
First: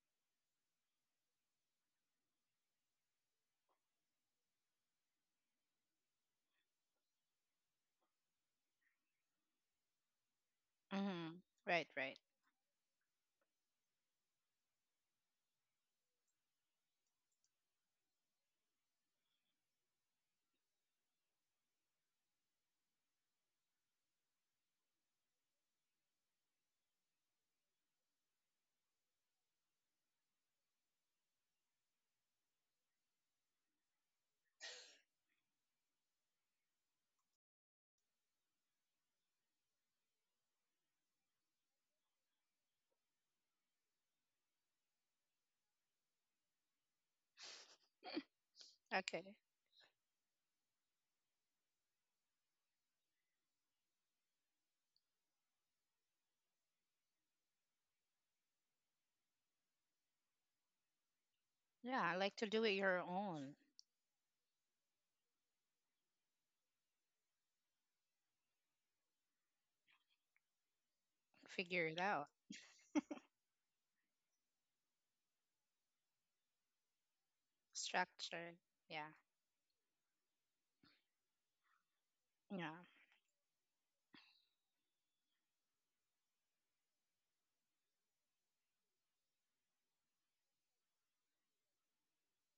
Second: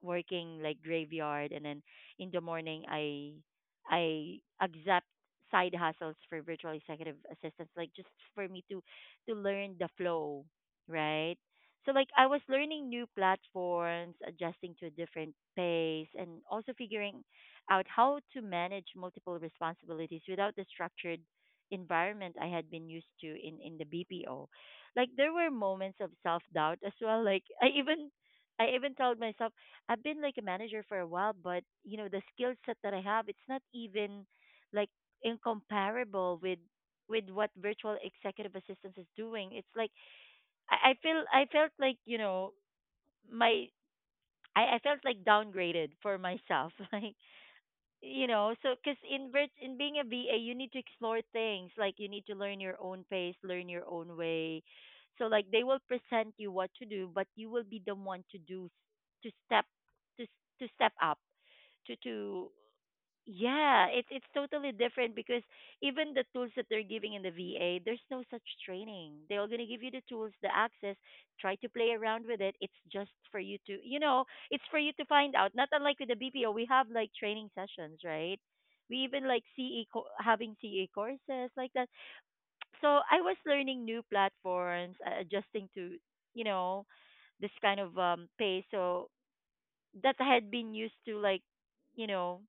A: working like graveyard, and then in the morning I accept side hustles for virtual executive assistants, like just for me to learn the flow, right?
B: Mm-hmm. Right.
A: So like
B: Right.
A: I was learning new platforms, adjusting to a different pace and also figuring out how to manage multiple responsibilities without the structured environment I had been used to in the BPO. Like there were moments of self-doubt as well. Like I even told myself I've been like a manager for a while, but you know, the skill set that I have, it's not even like incomparable with what virtual executive assistance is doing. It's like I feel I felt like, you know, my I felt like downgraded for myself. (laughs) Like, you know, so because
B: Okay.
A: in in being a VA, you need to explore things. Like, you need to learn your own pace, learn your own way. So, like, they will present you what to do, but you will be the one to do, to step, to s- to step up,
B: Yeah.
A: to
B: I like to do it your own.
A: yeah. It's totally different because even the tools that they're giving in the VA, there's no such training. They're going to give you the tools, the access, try to
B: Figure it
A: play
B: out.
A: around with it, it's just for you to, you know, it's for you to find out. Not unlike with the BPO, we have like training sessions, right?
B: Structure.
A: We
B: Yeah.
A: even like having ce courses like that.
B: Yeah.
A: So I was learning new platforms, adjusting to, you know, this kind of pace. So that had been used to, like, you know,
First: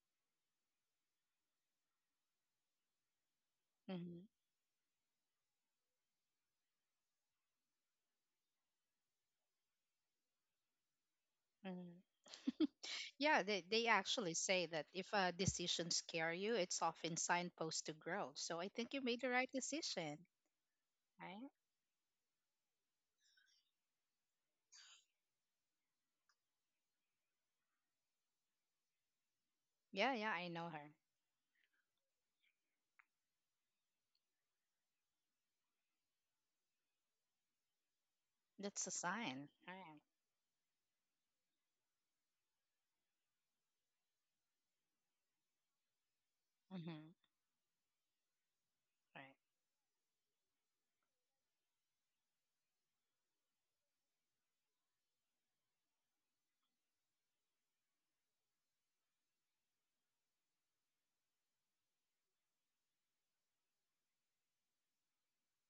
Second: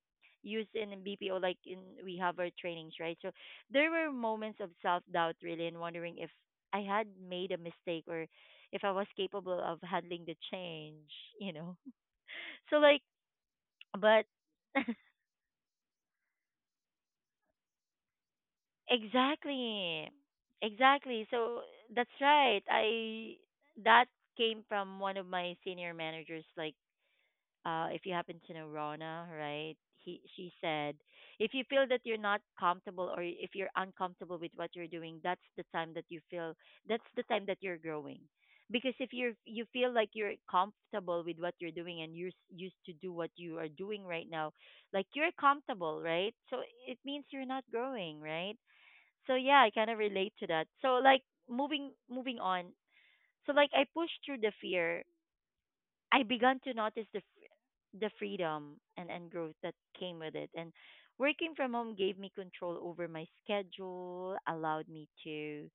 A: use in BPO, like in we have our trainings, right? So there were
B: Mm-hmm.
A: moments of self doubt really, and wondering if I had made a mistake or if I was capable of handling the change, you know.
B: Mm-hmm.
A: (laughs) So like
B: (laughs) Yeah. They
A: but
B: actually say
A: (laughs)
B: that if a decision scare you, it's often signpost to grow. So I think you made the right
A: exactly,
B: decision.
A: exactly.
B: Right.
A: So that's right, I that came from one of my senior managers, like, if you happen to know Rona, right?
B: Yeah.
A: He
B: Yeah.
A: she
B: I know
A: said,
B: her.
A: if you feel that you're not comfortable or if you're uncomfortable with what you're doing, that's the time that you feel that's the time that you're growing.
B: That's
A: Because
B: a
A: if you're
B: sign.
A: you feel
B: Right.
A: like you're comfortable with what you're doing and you're used to do what you are doing right now, like you're comfortable, right? So it
B: Mm-hmm.
A: means you're not growing, right? So yeah, I kind of relate to that. So like moving on. So like I pushed through the fear. I began to notice the the freedom and growth that came with it. And working from home gave me control over my schedule, allowed me to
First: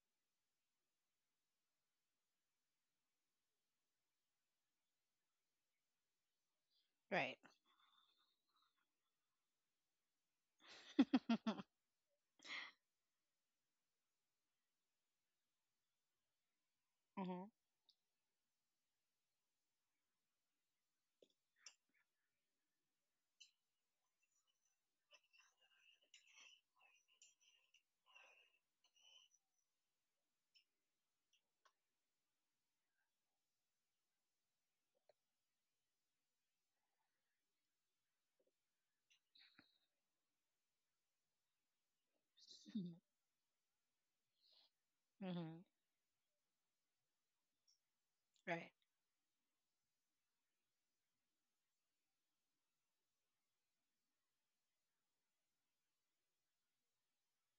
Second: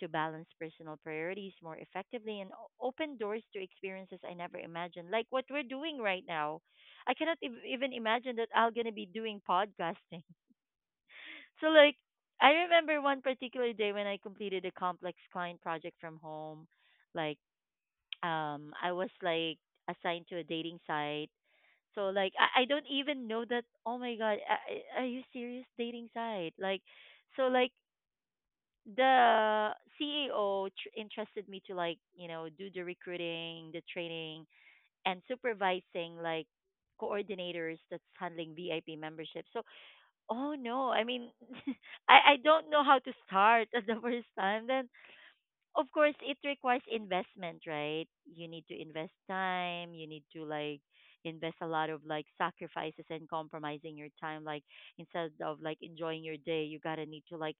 A: to balance personal priorities more effectively and open doors to experiences I never imagined. Like what we're doing right now. I
B: Right.
A: cannot even imagine that I'm going to be doing podcasting. (laughs)
B: Right. (laughs)
A: So like I remember one particular day when I completed a complex client project from home, like
B: Mm-hmm.
A: I was like assigned to a dating site. So like I don't even know that oh my god, are you serious, dating site? Like so like the CEO entrusted me to, like, you know, do the recruiting, the training and supervising like coordinators that's handling VIP membership. So, oh no, I mean (laughs) I don't know how to start (laughs) at the first time. Then
B: Mm-hmm.
A: of course it requires investment, right? You need
B: Right.
A: to invest time, you need to like invest a lot of like sacrifices and compromising your time, like instead of like enjoying your day, you gotta need to like,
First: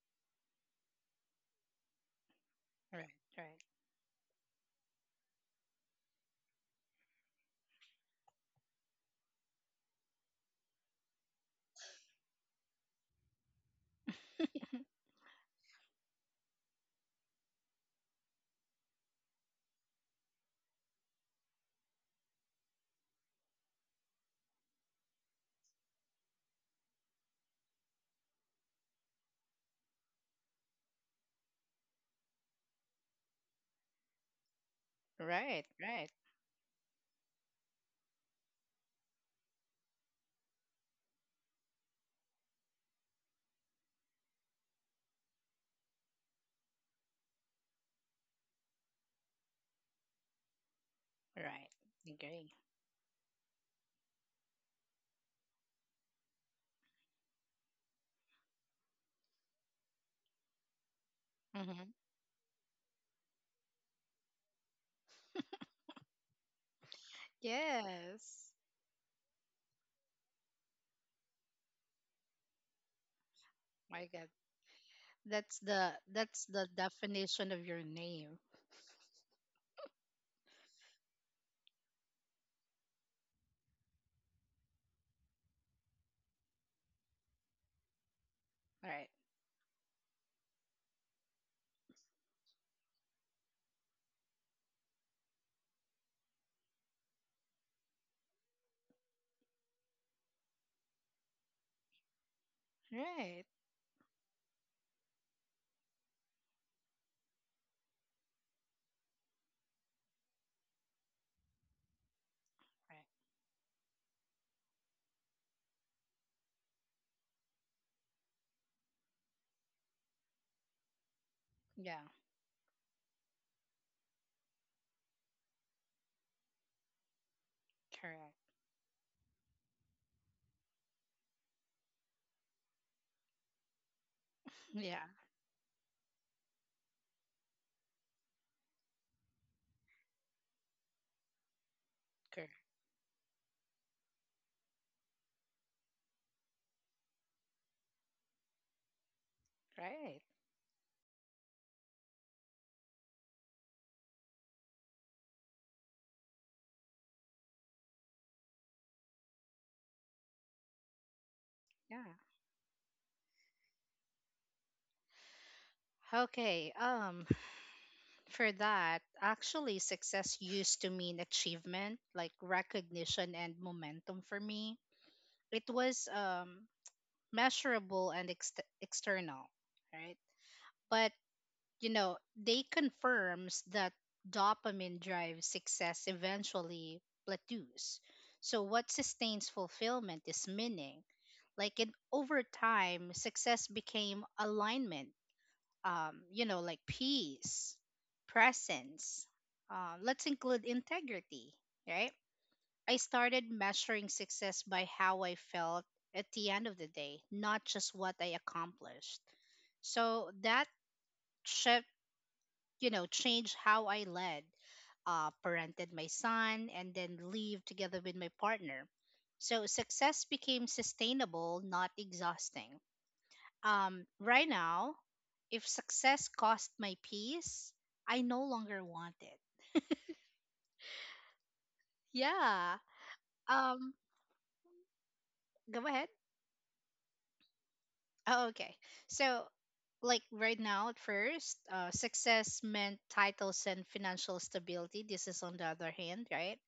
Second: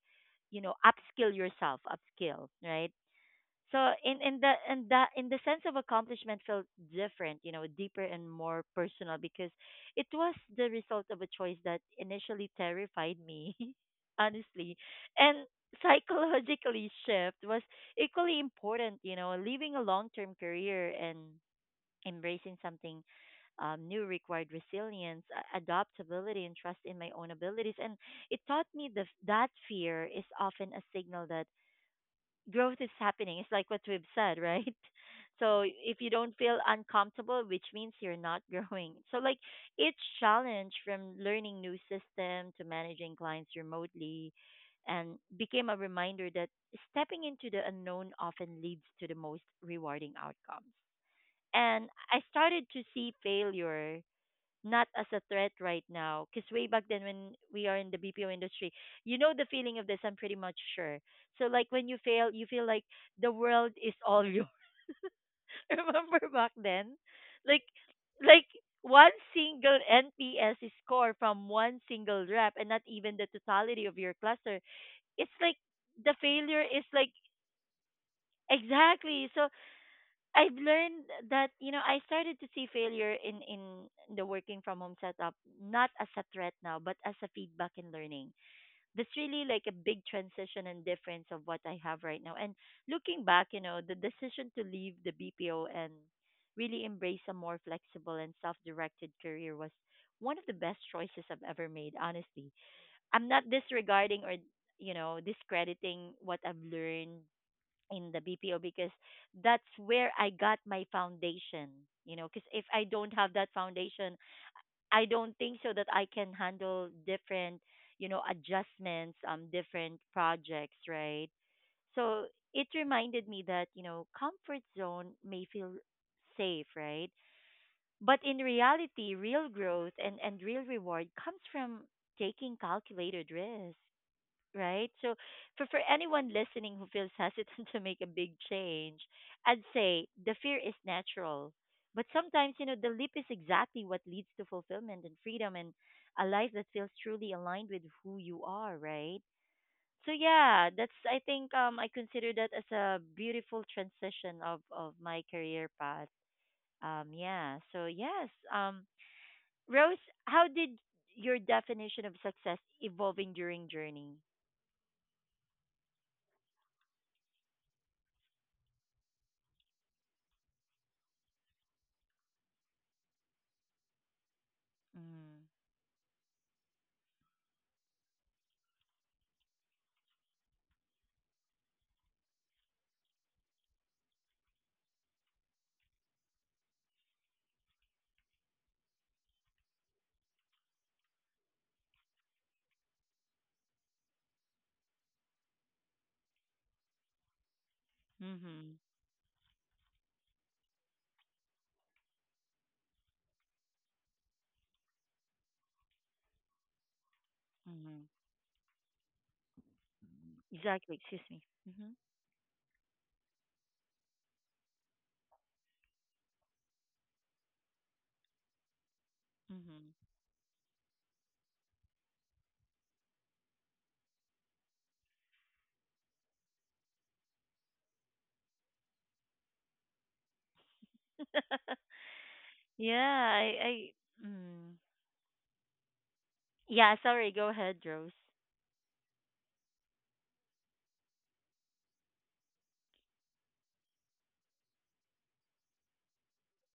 A: you know, upskill yourself, upskill, right?
B: Right. Right.
A: So in the sense of accomplishment felt different, you know, deeper and more personal because it was the result of a choice that initially terrified me, (laughs) honestly,
B: (laughs)
A: and psychologically shift was equally important, you know, leaving a long term career and embracing something new required resilience, adaptability, and trust in my own abilities. And it taught me that fear is often a signal that growth is happening. It's like what we've said, right? (laughs) So
B: Right.
A: if you
B: Right.
A: don't feel uncomfortable, which means you're not (laughs) growing. So like each challenge from learning new system to managing clients remotely and became a reminder that stepping into the unknown often leads to the most rewarding outcomes.
B: Right.
A: And I
B: Agree.
A: started to see failure not as a threat right now. Because way back then, when we are in the BPO industry, you know the feeling of this. I'm pretty much sure. So like when
B: Mm-hmm.
A: you fail, you feel like the world is all yours. (laughs) Remember back then, like like
B: Yes.
A: one single NPS score from one single rep, and not even the totality of
B: My
A: your
B: God.
A: cluster. It's like
B: That's the
A: the failure is like
B: definition of your name.
A: exactly so. I've learned that, you know, I started to see failure in the working from home setup not as a threat now but as a feedback and learning.
B: Right.
A: That's really like a big transition and difference of what I have right now. And looking back, you know, the decision to leave the BPO and really embrace a more flexible and self-directed career was one of the best choices I've ever made, honestly. I'm
B: Right.
A: not disregarding or, you know, discrediting what I've learned in the BPO because that's where I got my foundation, you know, because if I
B: Right.
A: don't have that foundation, I don't think so that I can handle different, you know, adjustments, different projects, right?
B: Yeah.
A: So it reminded me that, you know, comfort zone may feel safe, right? But
B: Correct.
A: in reality, real growth and real reward comes from taking calculated risk, right?
B: Yeah.
A: So for anyone listening who feels hesitant (laughs) to make a big change, I'd say the fear is natural. But sometimes,
B: Correct.
A: you know, the leap is exactly what leads to fulfillment and freedom and a life that feels truly aligned with who you are, right? So
B: Right.
A: yeah, that's, I think, I consider that as a beautiful transition of my career path. Yeah. So yes, Rose, how did your definition of
B: Yeah.
A: success evolving during journey?
B: Okay. For that, actually, success used to mean achievement, like recognition and momentum for me.
A: Mm.
B: It was measurable and external, right? But, they confirms that dopamine drives success eventually plateaus. So what sustains fulfillment is meaning. Like in over time, success became alignment, like peace,
A: Mhm.
B: presence. Let's include integrity, right? I started measuring success by how I felt at the end of the day, not just
A: Mhm.
B: what I accomplished. So that
A: Exactly. Excuse me.
B: shift,
A: Mhm.
B: you know, changed how I led, parented my son, and then leave together with my partner. So
A: Mhm.
B: success became sustainable, not exhausting. Right now, if success cost my peace, I no longer want it.
A: (laughs)
B: Yeah.
A: Yeah. I. I.
B: Um,
A: Mm.
B: Go ahead.
A: Yeah. Sorry. Go ahead, Rose.
B: Oh, okay. So, like right now, at first, success meant titles and financial stability. This is on the other hand, right?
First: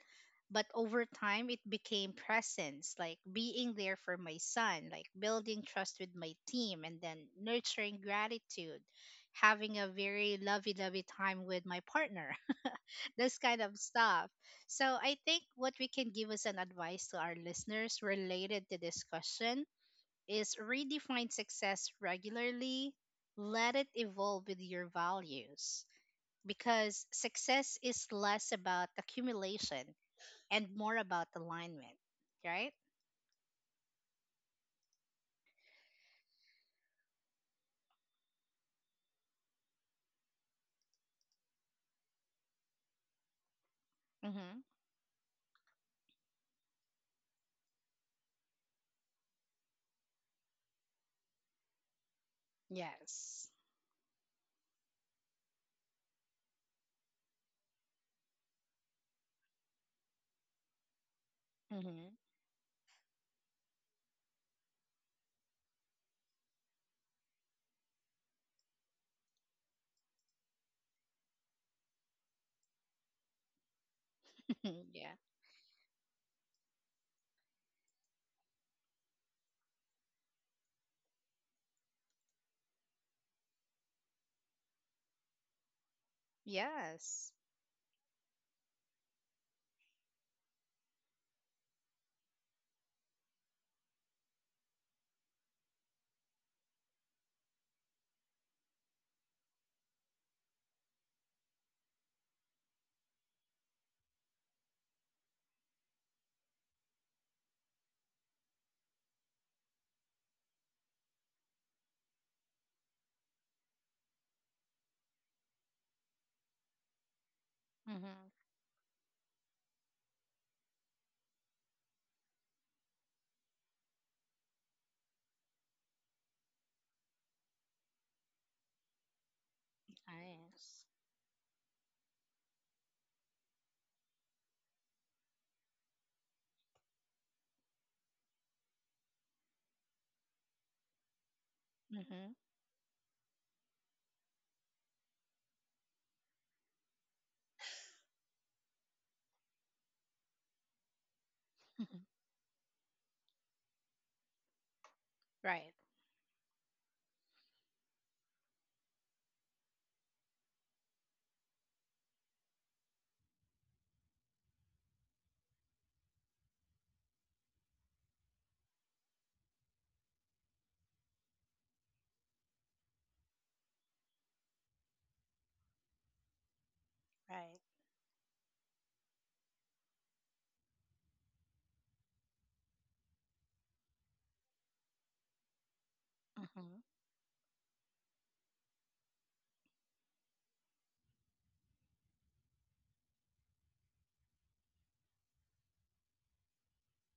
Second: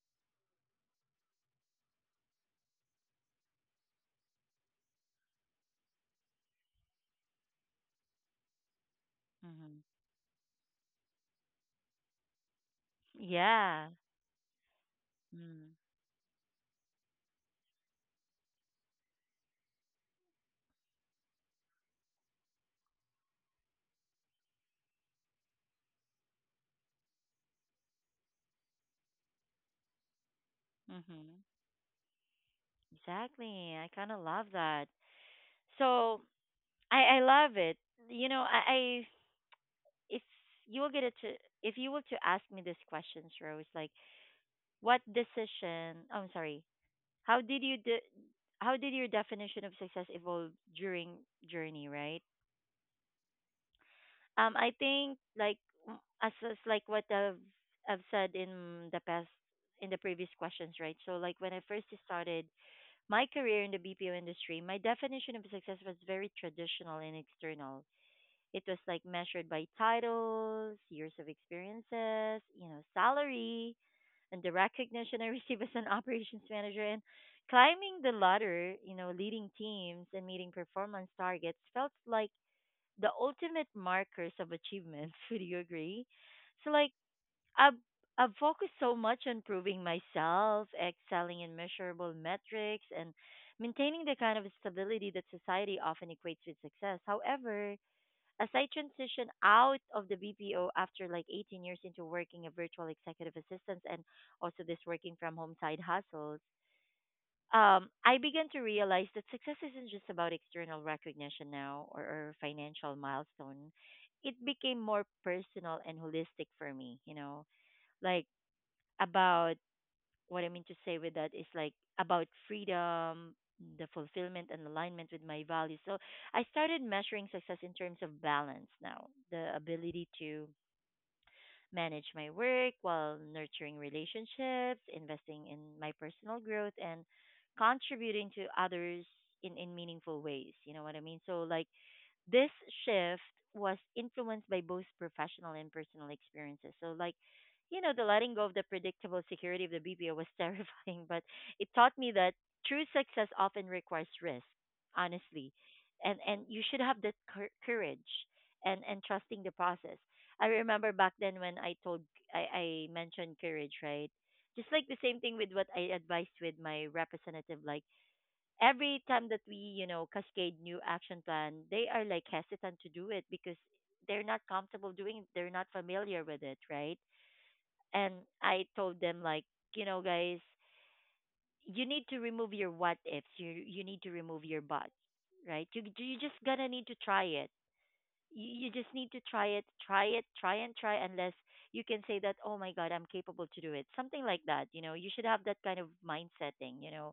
B: But over time, it became presence, like being there for my son, like building trust with my team, and then nurturing gratitude, having
A: Mhm.
B: a very lovey dovey time with my partner. This kind of
A: Yeah.
B: stuff. So I think
A: Mm.
B: what we can give as an advice to our listeners related to this question is redefine success regularly, let it evolve with your values because success is less about accumulation and more about
A: Mhm.
B: alignment, right?
A: Exactly. I kind of love that. So I love it. You know, I if you will get it to if you were to ask me these questions, Rose, like
B: Mm-hmm.
A: what decision? Oh, I'm sorry. How did you how did your definition of success evolve during journey, right?
B: Yes.
A: I think like as like what I've said in the past in the previous questions, right? So like when I first
B: Mm-hmm.
A: started my career in the BPO industry, my definition of success was very traditional and external. It was like measured by titles, years of experiences, you know, salary, and the
B: (laughs) Yeah.
A: recognition I (laughs) receive as an operations manager and climbing the ladder, you know, leading teams and meeting performance targets felt like the ultimate markers of achievements. (laughs) Would you agree? So like
B: Yes.
A: I've I've focused so much on proving myself, excelling in measurable metrics, and maintaining the kind of stability that society often equates with success. However, as I transitioned out of the BPO after like 18 years into working a virtual executive assistant and also this working from home side hustles, I began to realize that success isn't just about external recognition now or financial milestone. It became more personal and holistic for me, you know, like
B: Mm-hmm.
A: about what I mean to say with that is like about freedom, the fulfillment and alignment with my values. So I started measuring success in terms of balance now, the ability to
B: Yes.
A: manage my work while nurturing relationships, investing in my personal growth, and contributing to others in meaningful ways. You know what I mean? So, like,
B: Mm-hmm.
A: this shift was influenced by both professional and personal experiences. So, like, you know, the letting go of the predictable security of the BPO was (laughs) terrifying, but it taught
B: (laughs)
A: me that true success often requires risk, honestly.
B: Right.
A: And you should have that courage and trusting the process. I remember back then when I told I mentioned courage, right? Just like the same thing with what I advised with my representative, like every time that we, you know, cascade new action plan, they are like hesitant to do it because they're not comfortable doing it. They're not familiar with it, right?
B: Right.
A: And I told them like, you know, guys, you need to remove your what ifs. You need to remove your buts, right? You just gonna need
B: Mm-hmm.
A: to try it, you just need to try it, try it, try and try unless you can say that, oh my God, I'm capable to do it. Something like that. You know, you should have that kind of mind setting, you know.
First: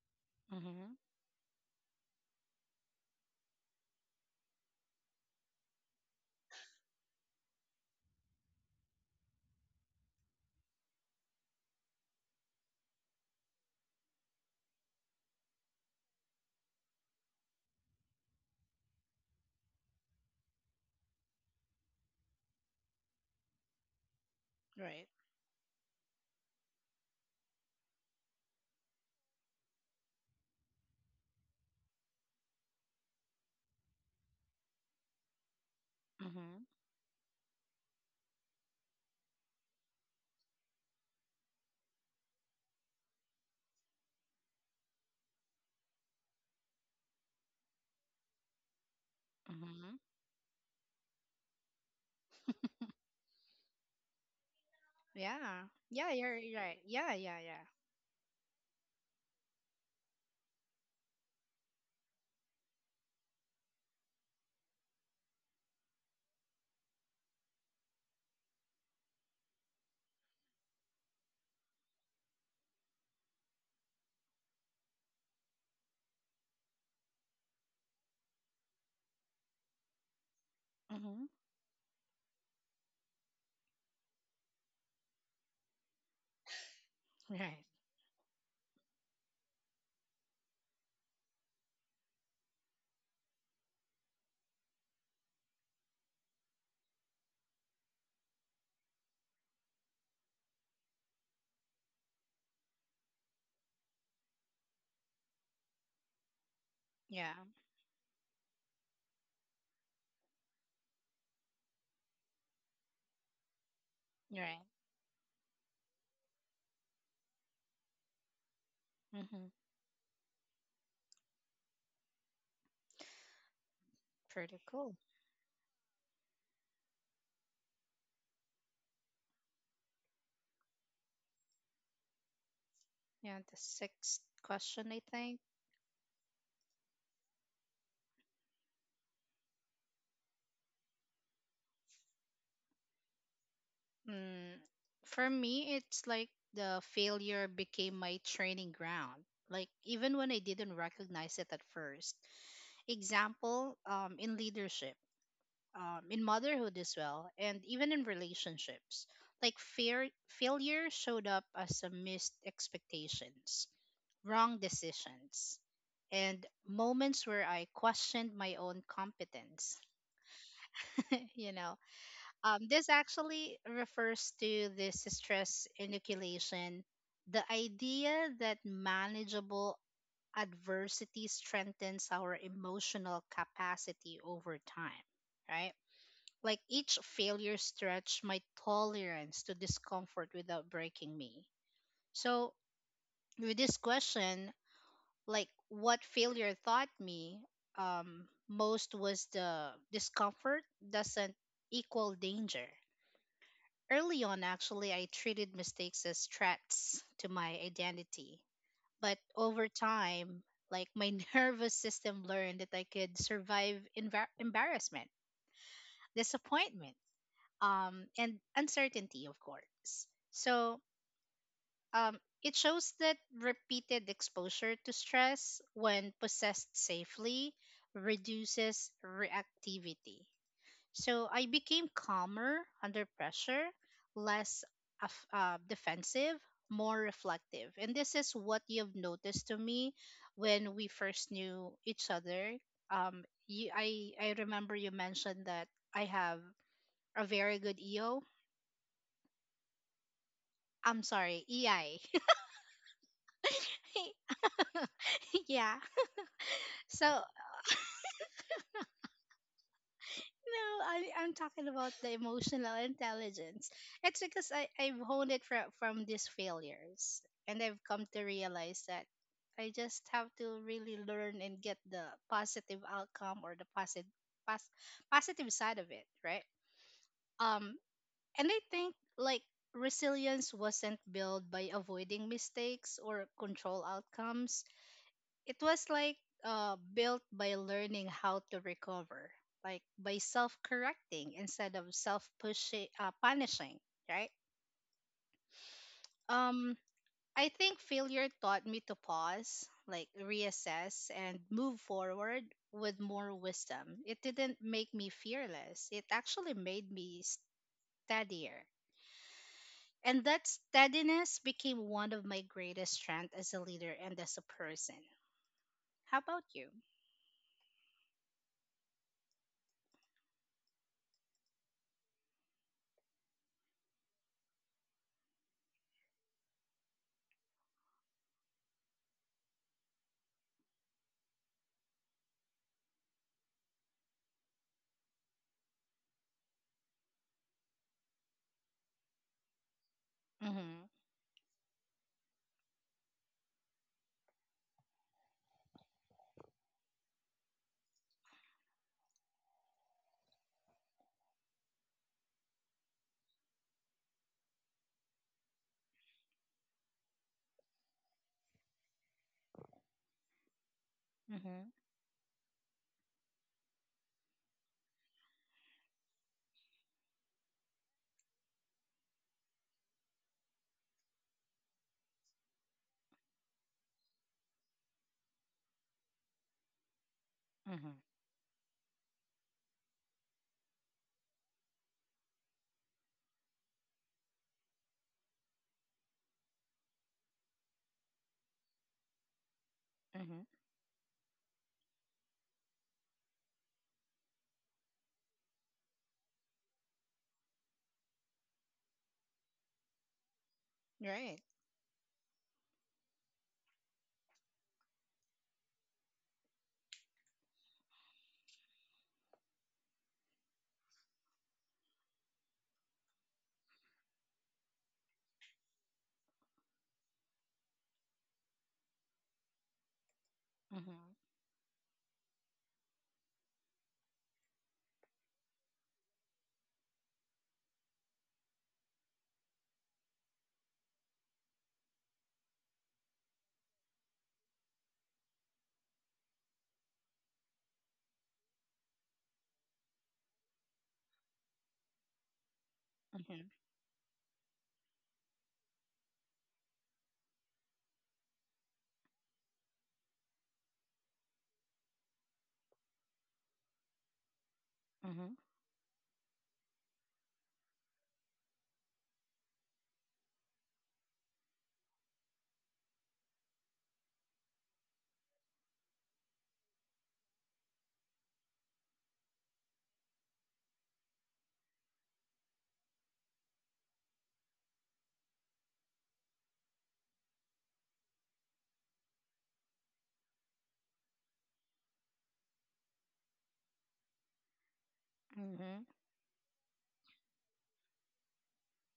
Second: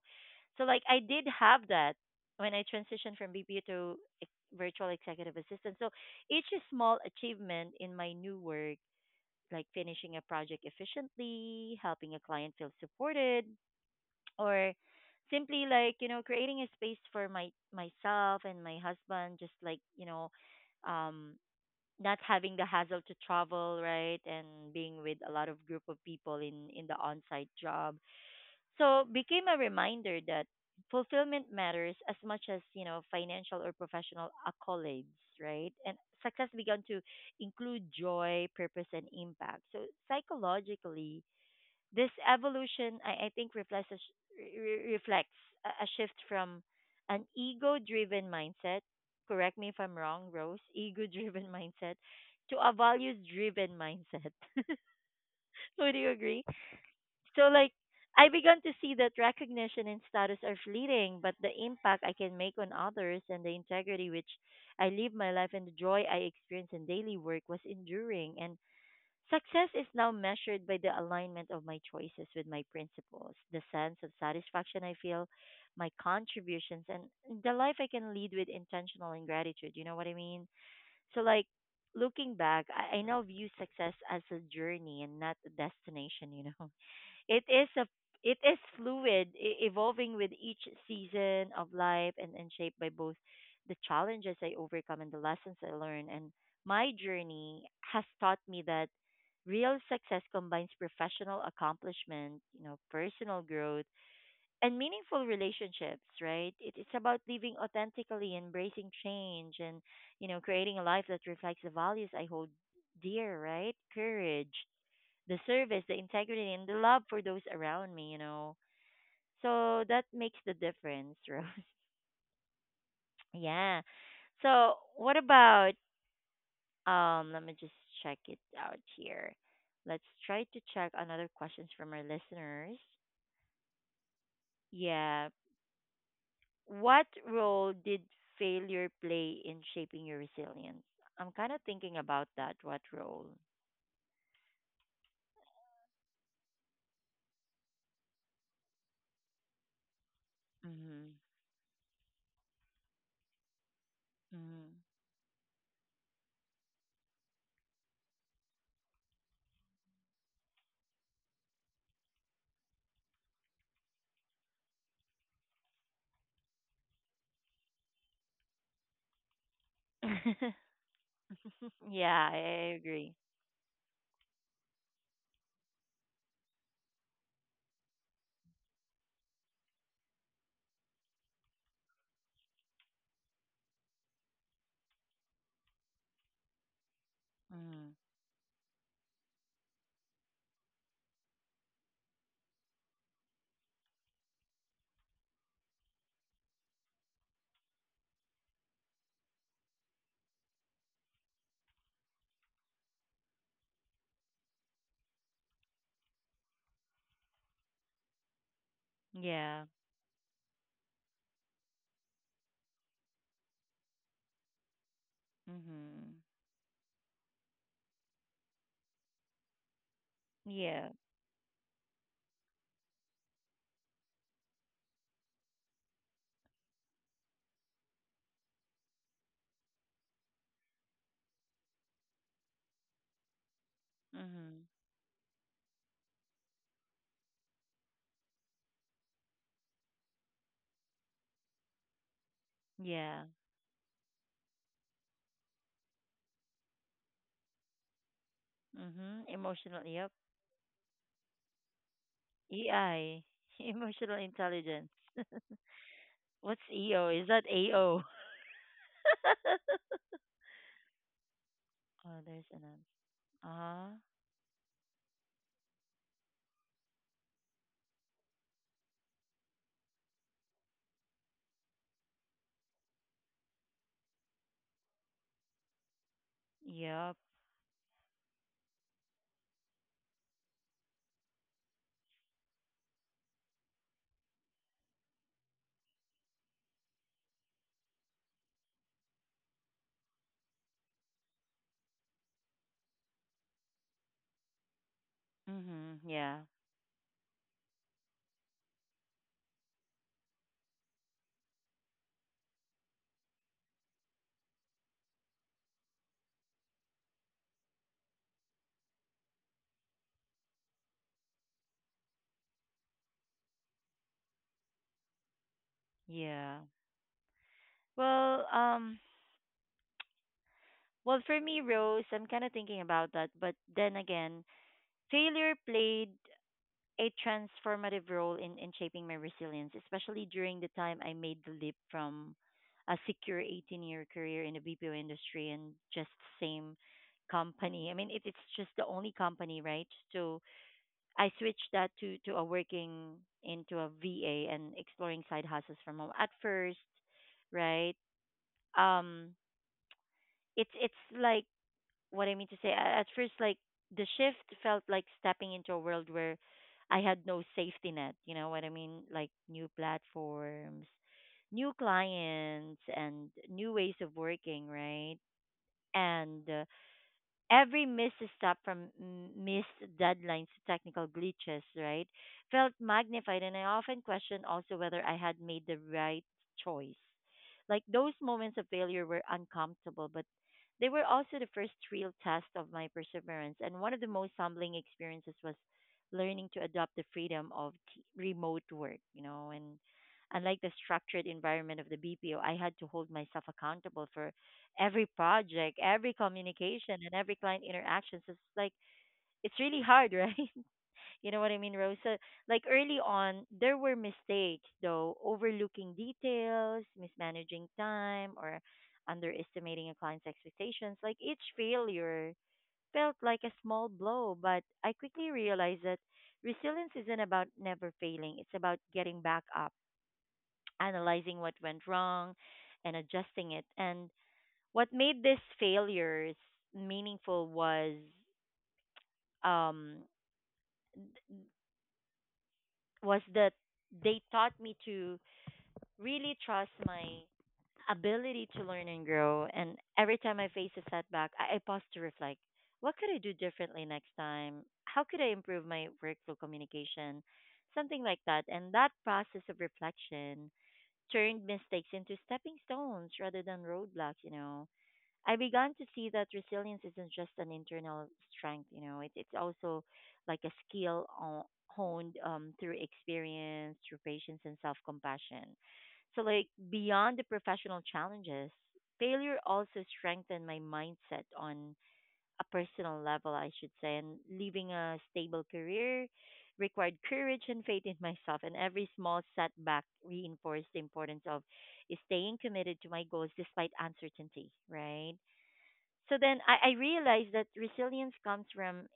A: So, like,
B: Mm-hmm.
A: I did have that when I transitioned from BPO to ex- virtual executive assistant. So, each small achievement in my new work, like finishing a project efficiently, helping a client feel supported, or simply like, you know, creating a space for my myself and my husband, just like, you know, um not having the hassle to travel, right, and being
B: Right.
A: with a lot of group of people in the on-site job. So became a reminder that fulfillment matters as much as, you know, financial or professional accolades, right? And success
B: Mm-hmm.
A: began to include joy, purpose, and impact. So psychologically, this evolution, I think, reflects reflects a shift from an ego-driven mindset. Correct me if I'm
B: Mm-hmm.
A: wrong, Rose. Ego-driven (laughs) mindset to a values-driven mindset. (laughs)
B: Yeah.
A: Would you
B: Yeah, you're
A: agree?
B: right. Yeah, yeah,
A: So
B: yeah.
A: like I began to see that recognition and status are fleeting, but the impact I can make on others and the integrity which I live my life and the joy I experience in daily work was enduring. And success is now measured by the alignment of my choices with my principles, the sense of satisfaction I feel, my contributions, and the life I can lead with intentional and gratitude. You know what I mean? So,
B: Mm-hmm.
A: like, looking back, I now view success as a journey and not a destination, you know? It
B: Right.
A: is a it is fluid, evolving with each season of life and shaped by both the challenges I overcome and the lessons I learn. And my journey has taught me that real success combines professional accomplishment, you know, personal growth and meaningful relationships, right? It's about
B: Yeah,
A: living authentically, embracing change and, you know, creating a life that reflects the values I hold dear, right?
B: you're
A: Courage,
B: right.
A: the service, the integrity, and the love for those around me, you know.
B: Mm-hmm.
A: So that makes the difference, (laughs) Rose. Yeah.
B: Pretty
A: So
B: cool.
A: what about, let me just check it out here. Let's try to check another questions from our listeners.
B: Yeah, the sixth question, I
A: Yeah.
B: think.
A: What role did failure play in shaping your resilience? I'm kind of thinking about that. What role?
B: Mm, for me, it's like the failure became my training ground. Like, even when I didn't
A: Mhm.
B: recognize it at first. Example, in
A: Mhm.
B: leadership, in motherhood as well, and even in relationships. Like, failure showed up as a missed expectations, wrong decisions, and moments where I questioned my own competence.
A: (laughs)
B: (laughs) you know,
A: Yeah, I I
B: this
A: agree.
B: actually refers to this stress inoculation, the idea that manageable adversity strengthens our emotional capacity over time, right? Like each failure
A: Mhm.
B: stretched my tolerance to discomfort without breaking me. So, with this question, like what failure taught me most was the discomfort doesn't equal danger. Early on, actually, I treated mistakes as threats to my identity. But
A: Yeah.
B: over time, like my (laughs) nervous system learned that I could survive embarrassment,
A: Mhm.
B: disappointment, and uncertainty, of course. So
A: Yeah.
B: Um, it shows that repeated exposure to stress, when possessed safely, reduces reactivity. So I became calmer under pressure,
A: Mhm.
B: less defensive, more reflective. And this is what you've noticed to me when we first knew each other. Um,
A: Yeah.
B: you, I, I remember you mentioned that I have a very good EO.
A: Mhm. Emotional. Yep.
B: I'm sorry, EI.
A: EI. (laughs) Emotional intelligence. (laughs)
B: (laughs) Yeah.
A: What's EO?
B: So,
A: Is that AO? (laughs)
B: no, I'm talking about the
A: Oh, there's
B: emotional
A: another. Uh
B: intelligence.
A: huh.
B: It's because I've honed it from these failures. And I've come to realize that I just have to really learn and get the positive outcome or the pos- positive side of it, right?
A: Yep.
B: Um, and I think like resilience wasn't built by avoiding mistakes or control outcomes, it was like built by learning how to recover, like by self correcting instead of self pushing, punishing, right?
A: Mhm. Yeah.
B: Um, I think failure taught me to pause, like reassess, and move forward with more wisdom. It didn't make me fearless, it actually made me steadier. And that steadiness became one of my greatest strengths as a leader and as a person. How about
A: Yeah.
B: you?
A: Well, um, well for me, Rose, I'm kind of thinking about that, but then again, failure played a transformative role in shaping my resilience, especially during the time I made the leap from a secure 18-year year career in the BPO industry and just same company. I mean, it's just the only company, right? So
B: Mm-hmm.
A: I switched that to a working into a VA and exploring side hustles from home at first, right? Um, it's like what I mean to say, at first, like the shift felt like stepping into a world where I had no safety net. You know what I mean? Like new platforms,
B: Mm-hmm.
A: new clients, and new ways of working, right? And every misstep, from missed deadlines to technical glitches, right, felt magnified, and I often questioned also whether I had made the right choice. Like
B: Mm-hmm.
A: those moments of failure were uncomfortable, but they were also the first real test of my perseverance. And one of the most humbling experiences was learning to adopt the freedom of remote work, you know, and
B: Mm-hmm.
A: unlike the structured environment of the BPO, I had to hold myself accountable for every project, every communication, and every client interaction. So it's like it's really hard, (laughs) right? You know
B: Right.
A: what I mean, Rose? So like early on, there were mistakes though, overlooking details, mismanaging time, or underestimating a client's expectations. Like each failure felt like a small blow, but I quickly realized that resilience isn't about never failing. It's about getting back up,
B: Mhm.
A: analyzing what went wrong, and adjusting it. And what made these failures meaningful was um that they taught me to really trust my ability to learn and grow. And every time I face a setback, I pause to reflect. What could I do
B: Mhm.
A: differently next time? How could I improve my workflow communication? Something like that. And that process of reflection turned mistakes into stepping stones rather than roadblocks, you know. I
B: Mhm.
A: began to see that resilience isn't just an internal strength, you know, it's also like a skill honed through experience, through patience and self compassion. So like beyond the professional challenges, failure also strengthened my mindset on a personal level, I should say. And leaving a stable career required courage and faith in myself. And every small setback reinforced the importance of staying committed to my goals despite uncertainty, right?
B: Mhm.
A: So then I realized that resilience comes from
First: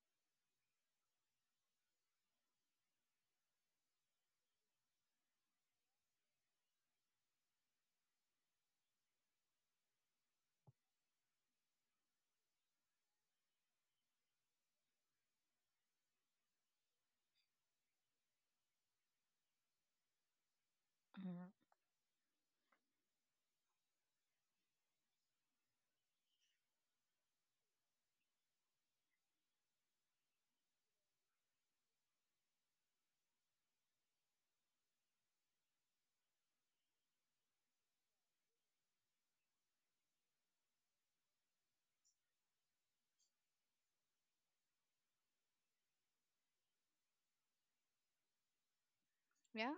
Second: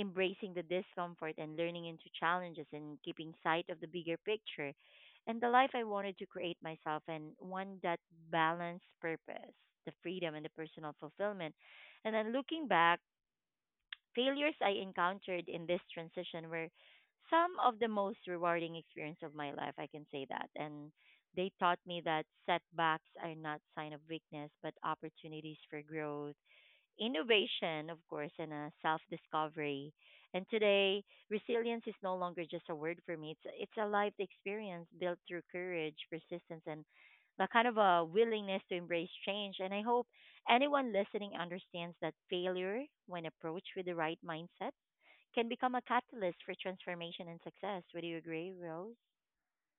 A: embracing the discomfort and learning into challenges and keeping sight of the bigger picture and the life I wanted to create myself and one that balanced purpose, the freedom, and the personal fulfillment. And then looking back, failures I encountered in this transition were some of the most rewarding experience of my life, I can say that. And they
B: Mhm.
A: taught me that setbacks are not sign of weakness but opportunities for growth innovation, of course, and a self discovery. And today, resilience is no longer just a word for me. It's a life experience built through courage, persistence, and that kind of a willingness to embrace change. And I hope anyone listening understands that failure, when approached with the right mindset, can become a catalyst for transformation and success. Would you agree, Rose?
B: Yeah.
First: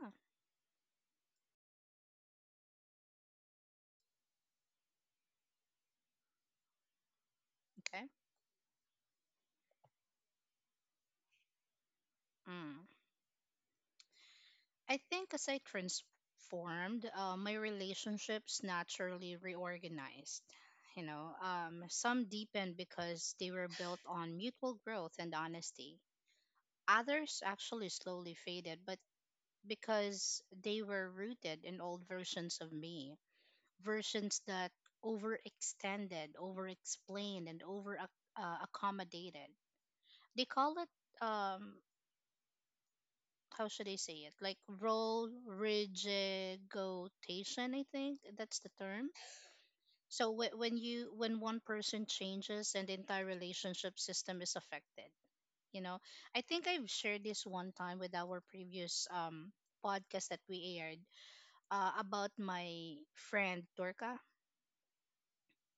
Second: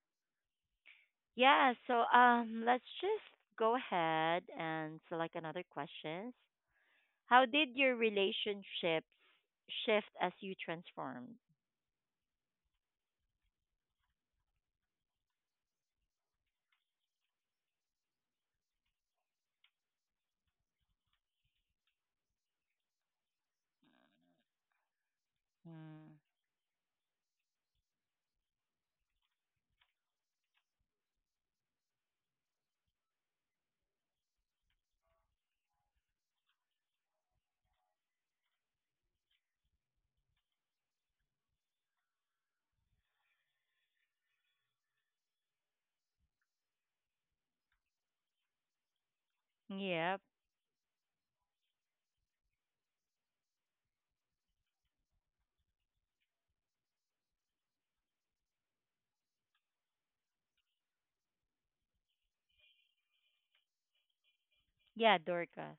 A: Yeah, so let's just go ahead and select another question. How did your
B: Okay.
A: relationships shift as you transformed?
B: Mm. I think as I transformed, my relationships naturally reorganized. Some deepened because they were built on mutual growth and honesty.
A: Mm.
B: Others actually slowly faded, but because they were rooted in old versions of me, versions that overextended, overexplained, and over accommodated, they call it, how should I say it? Like role rigigotation, I think that's the term.
A: Yep.
B: So when one person changes, an entire relationship system is affected. You know, I think I've shared this one time with our previous podcast that we aired, about my friend Turka.
A: Yeah, Dorcas.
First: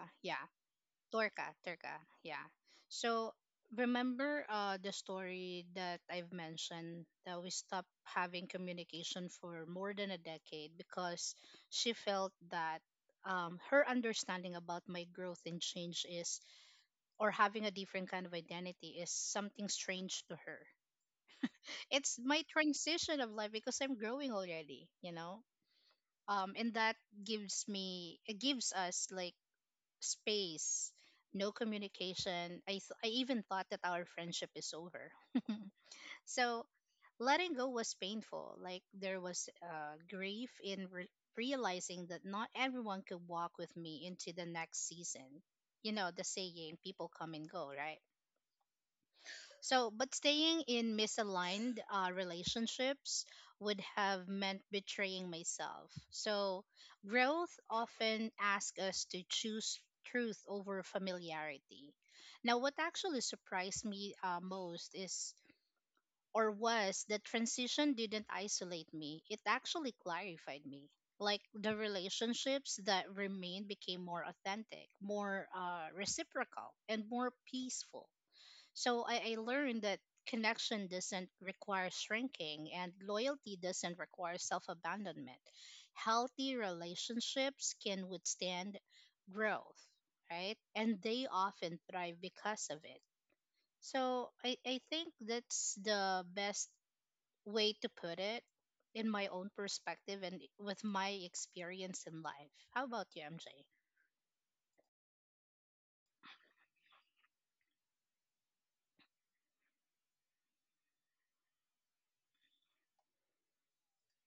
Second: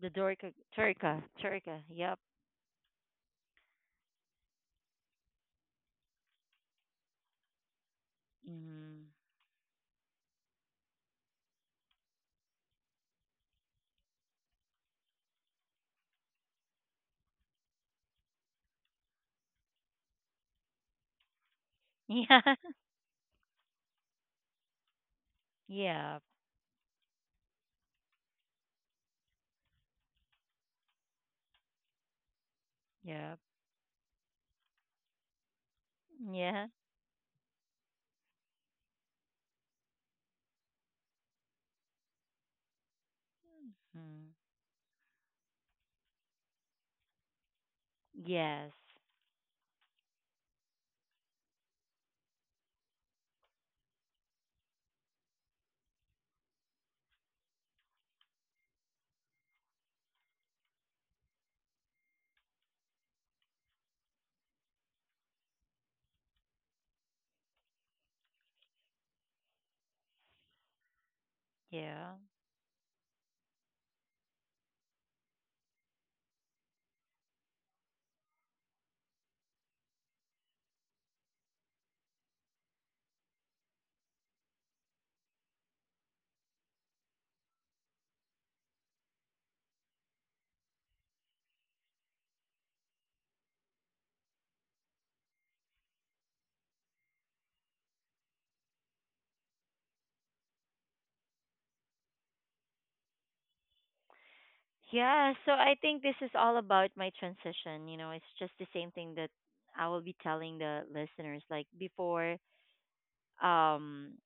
A: The
B: yeah.
A: Dorca Turca.
B: Torca,
A: Turca.
B: Torca,
A: Yep.
B: yeah. So remember, the story that I've mentioned that we stopped having
A: Mm. (laughs)
B: communication for more than a decade because she felt that, her understanding about my growth and change is, or having a different kind of identity is something strange to her. It's
A: Yeah.
B: my transition of life because I'm growing already.
A: Yep.
B: And that gives me, it gives us like space, no communication. I
A: Yep.
B: even thought that our friendship is over. (laughs) So
A: Yeah.
B: letting go was painful. Like there was, grief in realizing that not everyone could walk with me
A: Mm.
B: into the next season. You know, the saying, people come and go, right?
A: Yes.
B: So, but staying in misaligned, relationships would have meant betraying myself. So, growth often asks us to choose truth over familiarity. Now, what actually surprised me, most is, or was, that transition didn't isolate me, it actually clarified me. Like the
A: Yeah.
B: relationships that remained became more authentic, more, reciprocal, and more peaceful, so I learned that connection doesn't require shrinking and loyalty doesn't require self abandonment. Healthy relationships can withstand growth, right? And they often thrive because of it. So I think that's the best way to put it in my own perspective and with my experience in life. How about you, MJ?
A: Yeah. So I think this is all about my transition. You know, it's just the same thing that I will be telling the listeners. Like before, um,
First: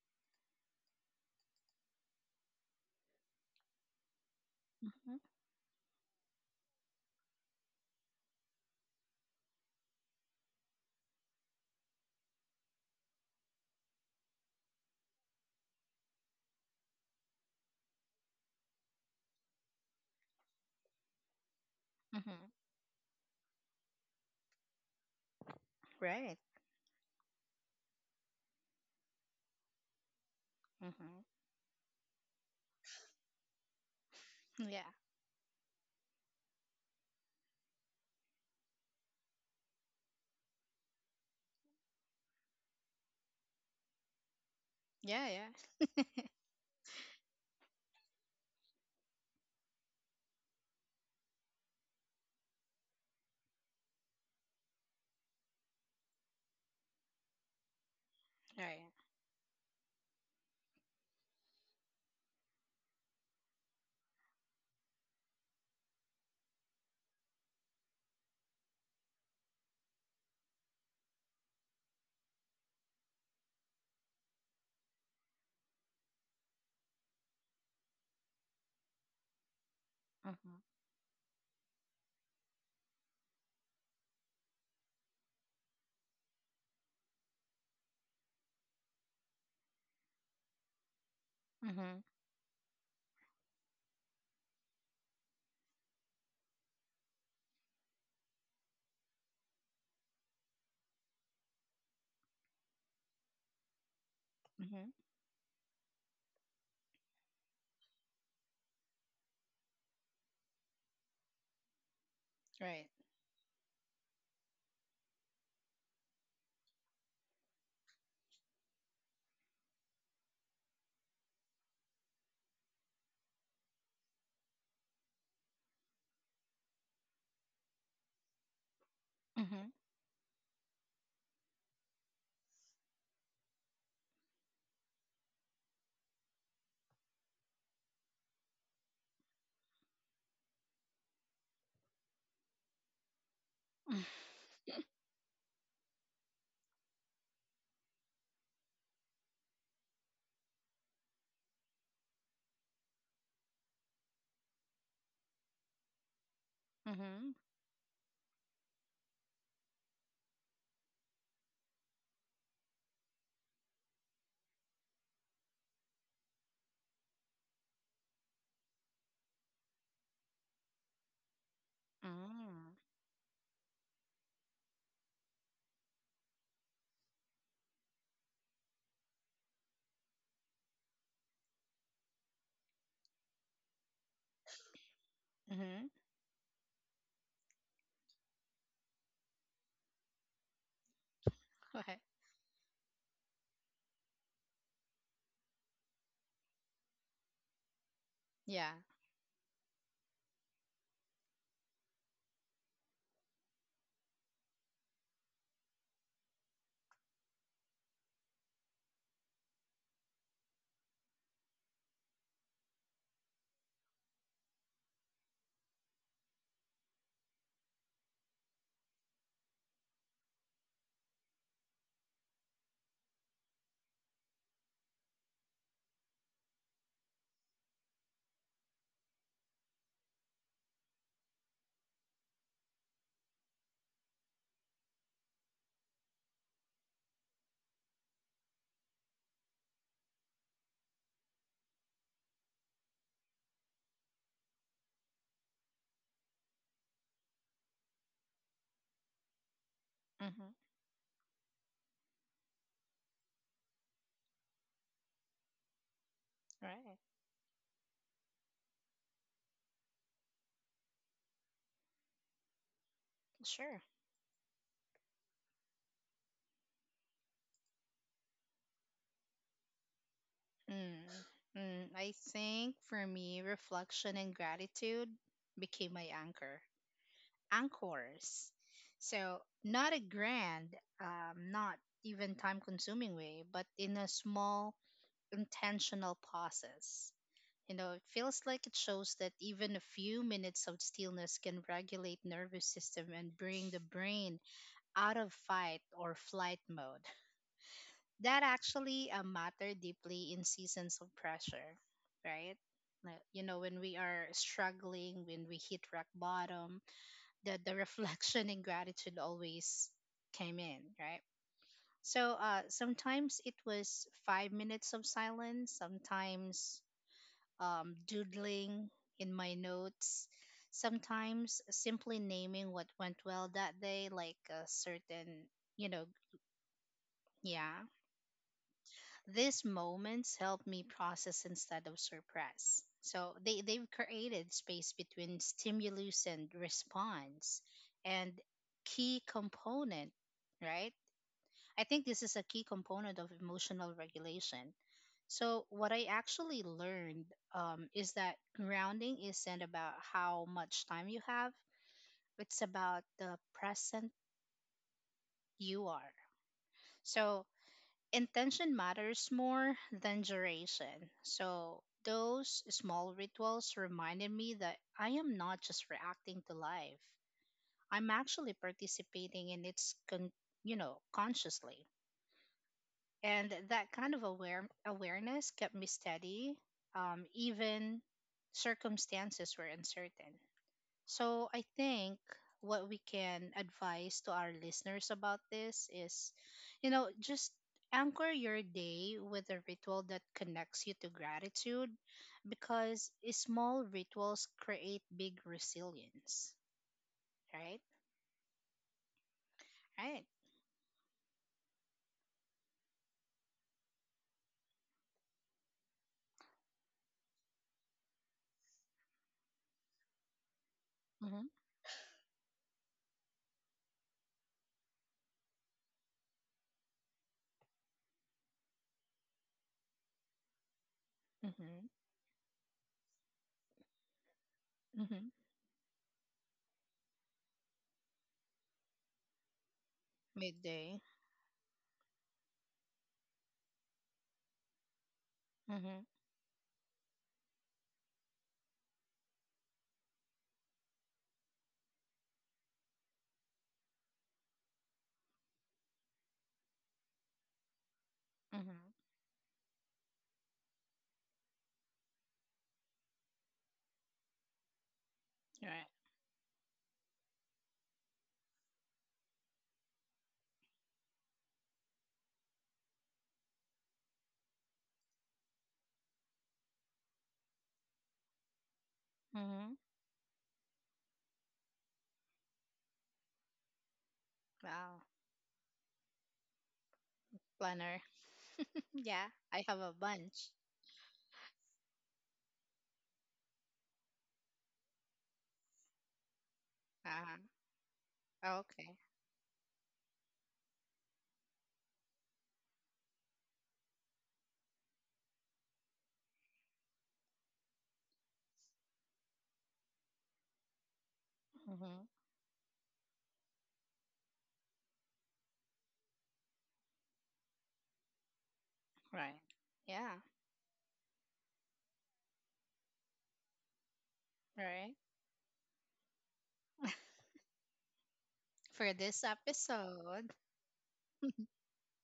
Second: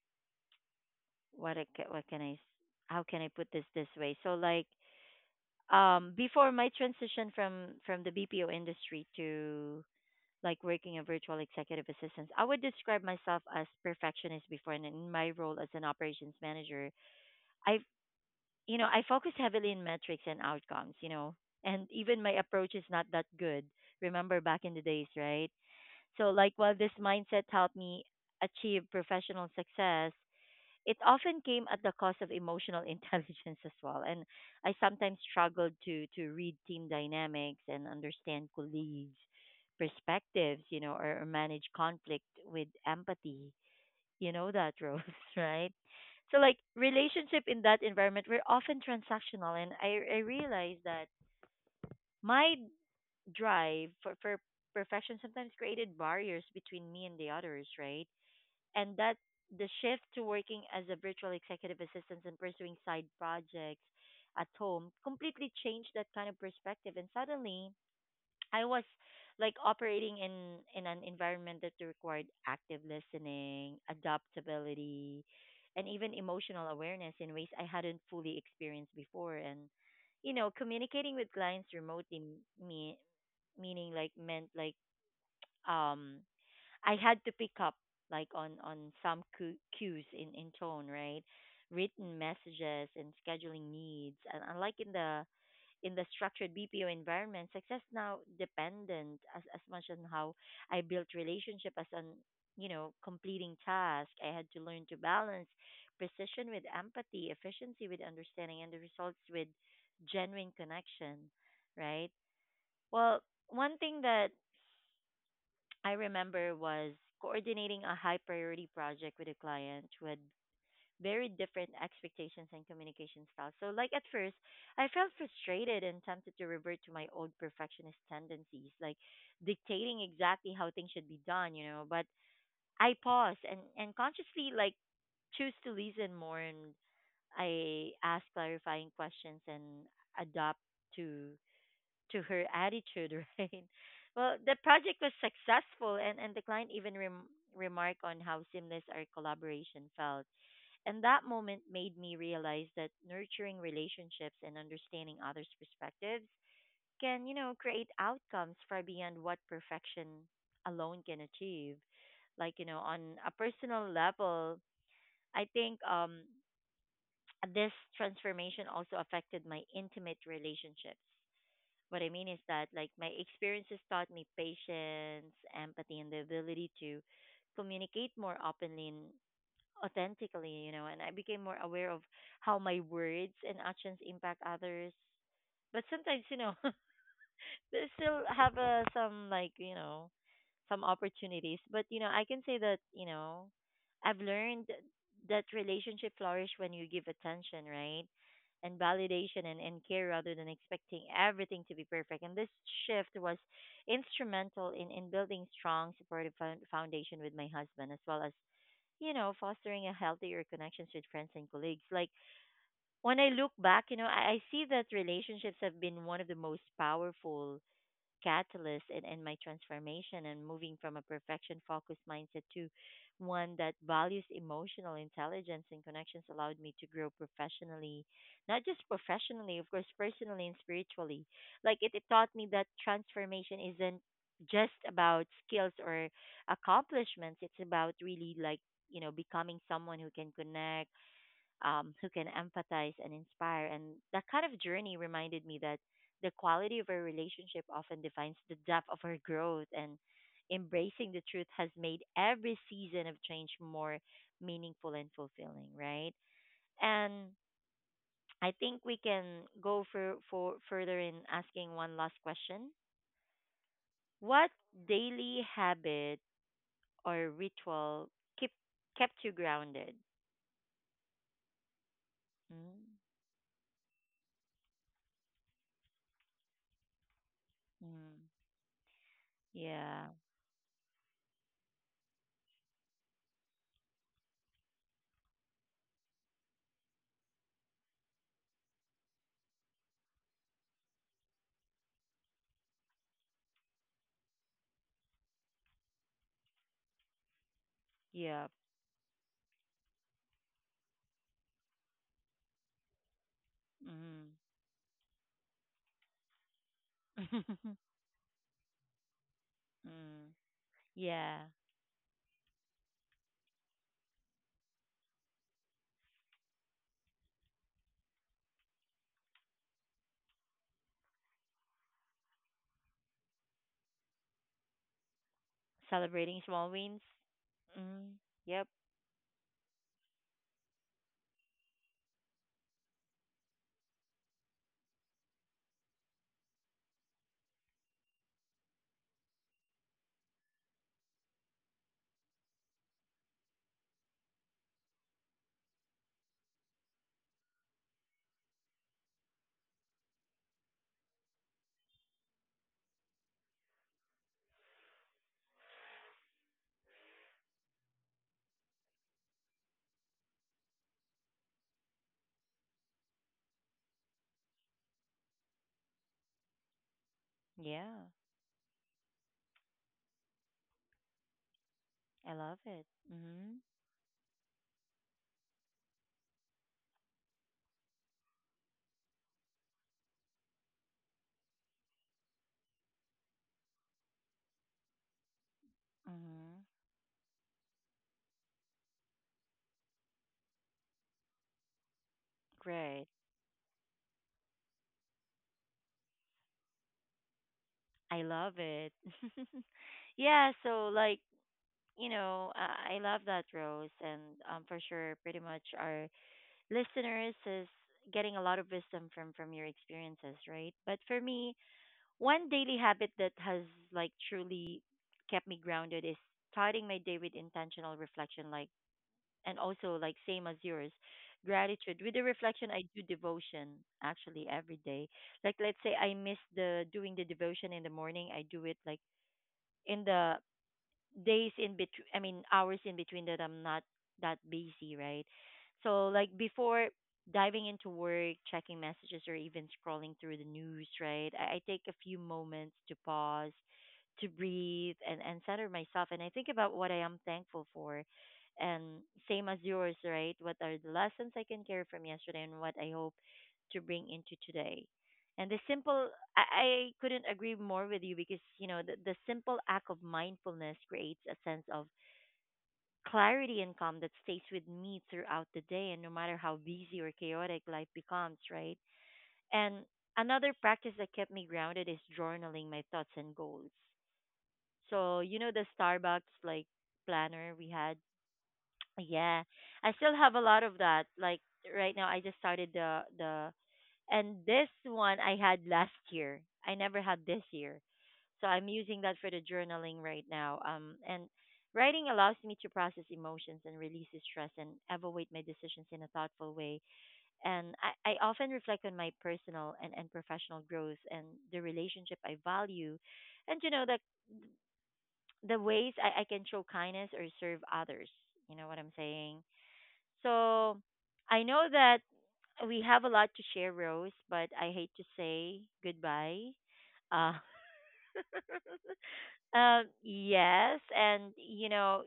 A: what I what can how can I put this this way? So like
B: Mm-hmm.
A: before my transition from the BPO industry to like working a virtual executive assistant, I would describe myself as perfectionist before and in my role as an operations manager, I you know, I focus heavily in metrics and outcomes, you know. And even my
B: Mm-hmm.
A: approach is not that good. Remember back in the days, right? So
B: Right.
A: like while this mindset helped me achieve professional success, it
B: Mm-hmm.
A: often came at the cost of emotional (laughs) intelligence as well. And I
B: Yeah.
A: sometimes struggled to read team dynamics and understand colleagues' perspectives, you know, or manage conflict with empathy. You know that, Rose,
B: Yeah,
A: (laughs) right?
B: yeah.
A: So like relationship in that environment were often transactional, and I realized that my drive for perfection sometimes created barriers between me and the others, right?
B: Right.
A: And that the shift to working as a virtual executive assistant and pursuing side projects at home completely changed that kind of perspective and suddenly I was like operating in an environment that required active listening adaptability and even emotional awareness in ways I hadn't fully experienced before and you know
B: Mm-hmm.
A: communicating with clients remotely m- me meaning like meant like um I had to pick up like on some cues in tone, right?
B: Mm-hmm.
A: Written messages and scheduling needs, and unlike in the structured BPO environment, success now dependent as much on how I built relationship as on you know completing task. I had to learn
B: Mm-hmm.
A: to balance precision with empathy, efficiency with understanding, and the results with genuine connection, right?
B: Right.
A: Well, one thing that I remember was coordinating a high priority project with a client with very different expectations and communication styles. So, like at first, I felt frustrated and tempted to revert to my old perfectionist tendencies, like
B: Mm-hmm.
A: dictating exactly how things should be done, you know. But I paused and consciously, like, choose to listen more and I ask clarifying questions and adapt to to her attitude, (laughs) right? Well, the project was successful, and the client even remarked on how seamless our collaboration felt. And that moment made me realize that nurturing relationships and understanding others' perspectives can,
B: Mm-hmm.
A: you know, create outcomes far beyond what perfection alone can achieve. Like, you know, on a personal level, I think this transformation also affected my intimate relationships what I mean is that
B: Mm-hmm.
A: like my experiences taught me patience, empathy, and the ability to communicate more openly and authentically, you know, and I became more aware of how my words and actions impact others. But
B: Mm-hmm.
A: sometimes, you know, (laughs) they still have some like, you know, some opportunities. But you
B: Okay.
A: know, I can say that you know, I've learned that relationship flourish when you give attention, right? And
B: Yeah.
A: validation and care rather than expecting everything to be perfect. And this shift was instrumental in building strong supportive foundation with my husband, as well as, you know, fostering a healthier connections with friends and colleagues. Like when I look back, you know, I see that relationships have been one of the most powerful catalyst in my transformation and moving from a perfection focused mindset to one that values emotional intelligence and connections allowed me to grow professionally not just professionally of course personally and spiritually like it taught me that transformation isn't just about skills or accomplishments it's about really like you know becoming someone who can connect who can empathize and inspire. And that kind of journey reminded me that the quality of our relationship often defines the depth of our growth. And
B: Mm-hmm.
A: embracing the truth has made every season of change more meaningful and fulfilling, right?
B: Right.
A: And I think we can go for further in asking one last question.
B: Sure.
A: What daily habit or ritual keep kept you grounded?
B: Mm. Mm. I think
A: Mm,
B: for me, reflection and gratitude became my anchor,
A: mm,
B: anchors. So not a
A: yeah,
B: grand, not even time-consuming way, but in a small, intentional process. It feels like it shows that even a few minutes of stillness can regulate nervous system and bring the brain out of fight or flight mode.
A: yeah.
B: That actually, matter deeply in seasons of pressure, right? Like, when we are
A: Mm.
B: struggling, when we hit rock bottom, the (laughs)
A: (laughs)
B: reflection and gratitude always
A: mm,
B: came in, right?
A: yeah.
B: So, sometimes it was 5 minutes of silence, sometimes, doodling in my notes, sometimes simply naming what went well that day, like a certain, you know,
A: Celebrating small wins.
B: yeah.
A: Mm, yep.
B: These moments help me process instead of suppress. So they've created space between stimulus and response, and key component, right? I think this is a key component of emotional regulation. So, what I actually learned, is that grounding isn't about how much time you have, it's about the present you are. So, intention matters more than duration. So, those small rituals reminded me that I am not just reacting to life.
A: Yeah.
B: I'm actually participating in its, consciously.
A: I love it.
B: And
A: Mhm.
B: that kind of awareness kept me steady, even circumstances were uncertain. So I think what we can advise to our listeners about this is,
A: Mhm.
B: just anchor your day with a ritual that connects you to gratitude because
A: Great.
B: small rituals create big resilience, right.
A: I love it. (laughs)
B: Right.
A: yeah, so like, you know, I love that Rose and for sure pretty much our listeners is getting a lot of wisdom from your experiences, right? But for
B: Mm-hmm.
A: me, one daily habit that has like truly kept me grounded is starting my day with intentional reflection like and also like same as yours
B: Mm-hmm.
A: gratitude with the reflection I do devotion actually every day
B: Mm-hmm.
A: like let's say I miss the doing the devotion in the morning I do it like in the
B: Midday.
A: days in between I mean hours in between that I'm not that busy right
B: Mm-hmm.
A: so like before diving into work checking messages or even scrolling through the news right I take a few moments to pause to breathe and center myself and I think about what I am thankful for and
B: Mm-hmm.
A: same as yours right what are the lessons I can carry from yesterday and what I hope to bring into today and the
B: Right.
A: simple, I couldn't agree more with you because, you know, the simple act of mindfulness creates a sense of clarity and calm that stays with me throughout the day and no matter how busy or chaotic life becomes, right?
B: Mm-hmm.
A: And another practice that kept me grounded is journaling my thoughts and goals.
B: Wow,
A: So, you know, the Starbucks like planner we had?
B: planner. Yeah,
A: Yeah.
B: I have
A: I
B: a
A: still have a
B: bunch.
A: lot of that. Like right now I just started the and this one I had last year. I never had
B: Uh-huh.
A: this year. So
B: Oh,
A: I'm
B: okay.
A: using that for the journaling right now. And writing allows me to process emotions and release stress and evaluate my decisions in a thoughtful way. And I often reflect on my personal and professional growth and the
B: Mm-hmm.
A: relationship I value and you know the ways I can show kindness or serve others. You know what I'm
B: Right.
A: saying?
B: Yeah.
A: So I know that we have a lot to share, Rose, but I hate
B: Right.
A: to say goodbye.
B: (laughs)
A: Uh,
B: For this
A: (laughs)
B: episode.
A: yes, and you know,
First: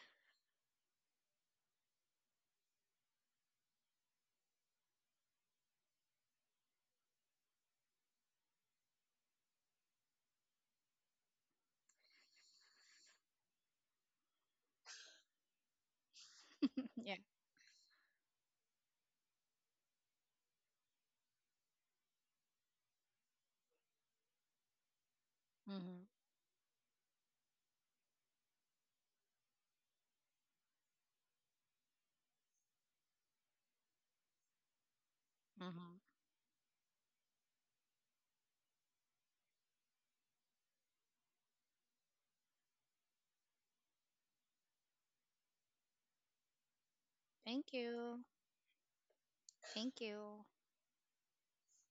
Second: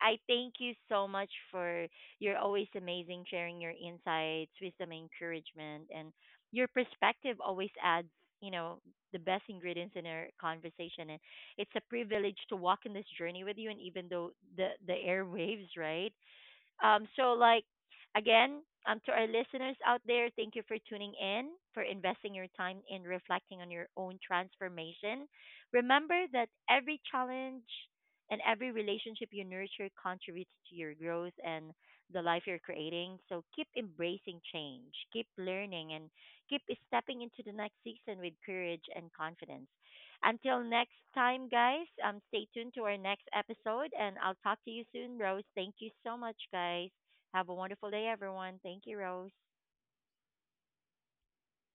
A: I thank you so much for you're always amazing sharing your insights, wisdom, encouragement, and your perspective always adds, you know, the best ingredients in our conversation. And it's a privilege to walk in this journey with you, and even though the airwaves, (laughs) right?
B: (laughs)
A: Um,
B: Yeah.
A: so, like, again, to our listeners out there, thank you for tuning in, for investing your time in reflecting on your own transformation.
B: Mm-hmm.
A: Remember that every challenge and every relationship you nurture contributes to your growth and the life you're creating. So, keep embracing change, keep learning,
B: Mm-hmm.
A: and keep stepping into the next season with courage and confidence. Until next time, guys, stay tuned to our next episode and I'll talk to you soon, Rose. Thank you so much, guys. Have a
B: Thank
A: wonderful day,
B: you.
A: everyone. Thank you, Rose.
B: Thank you.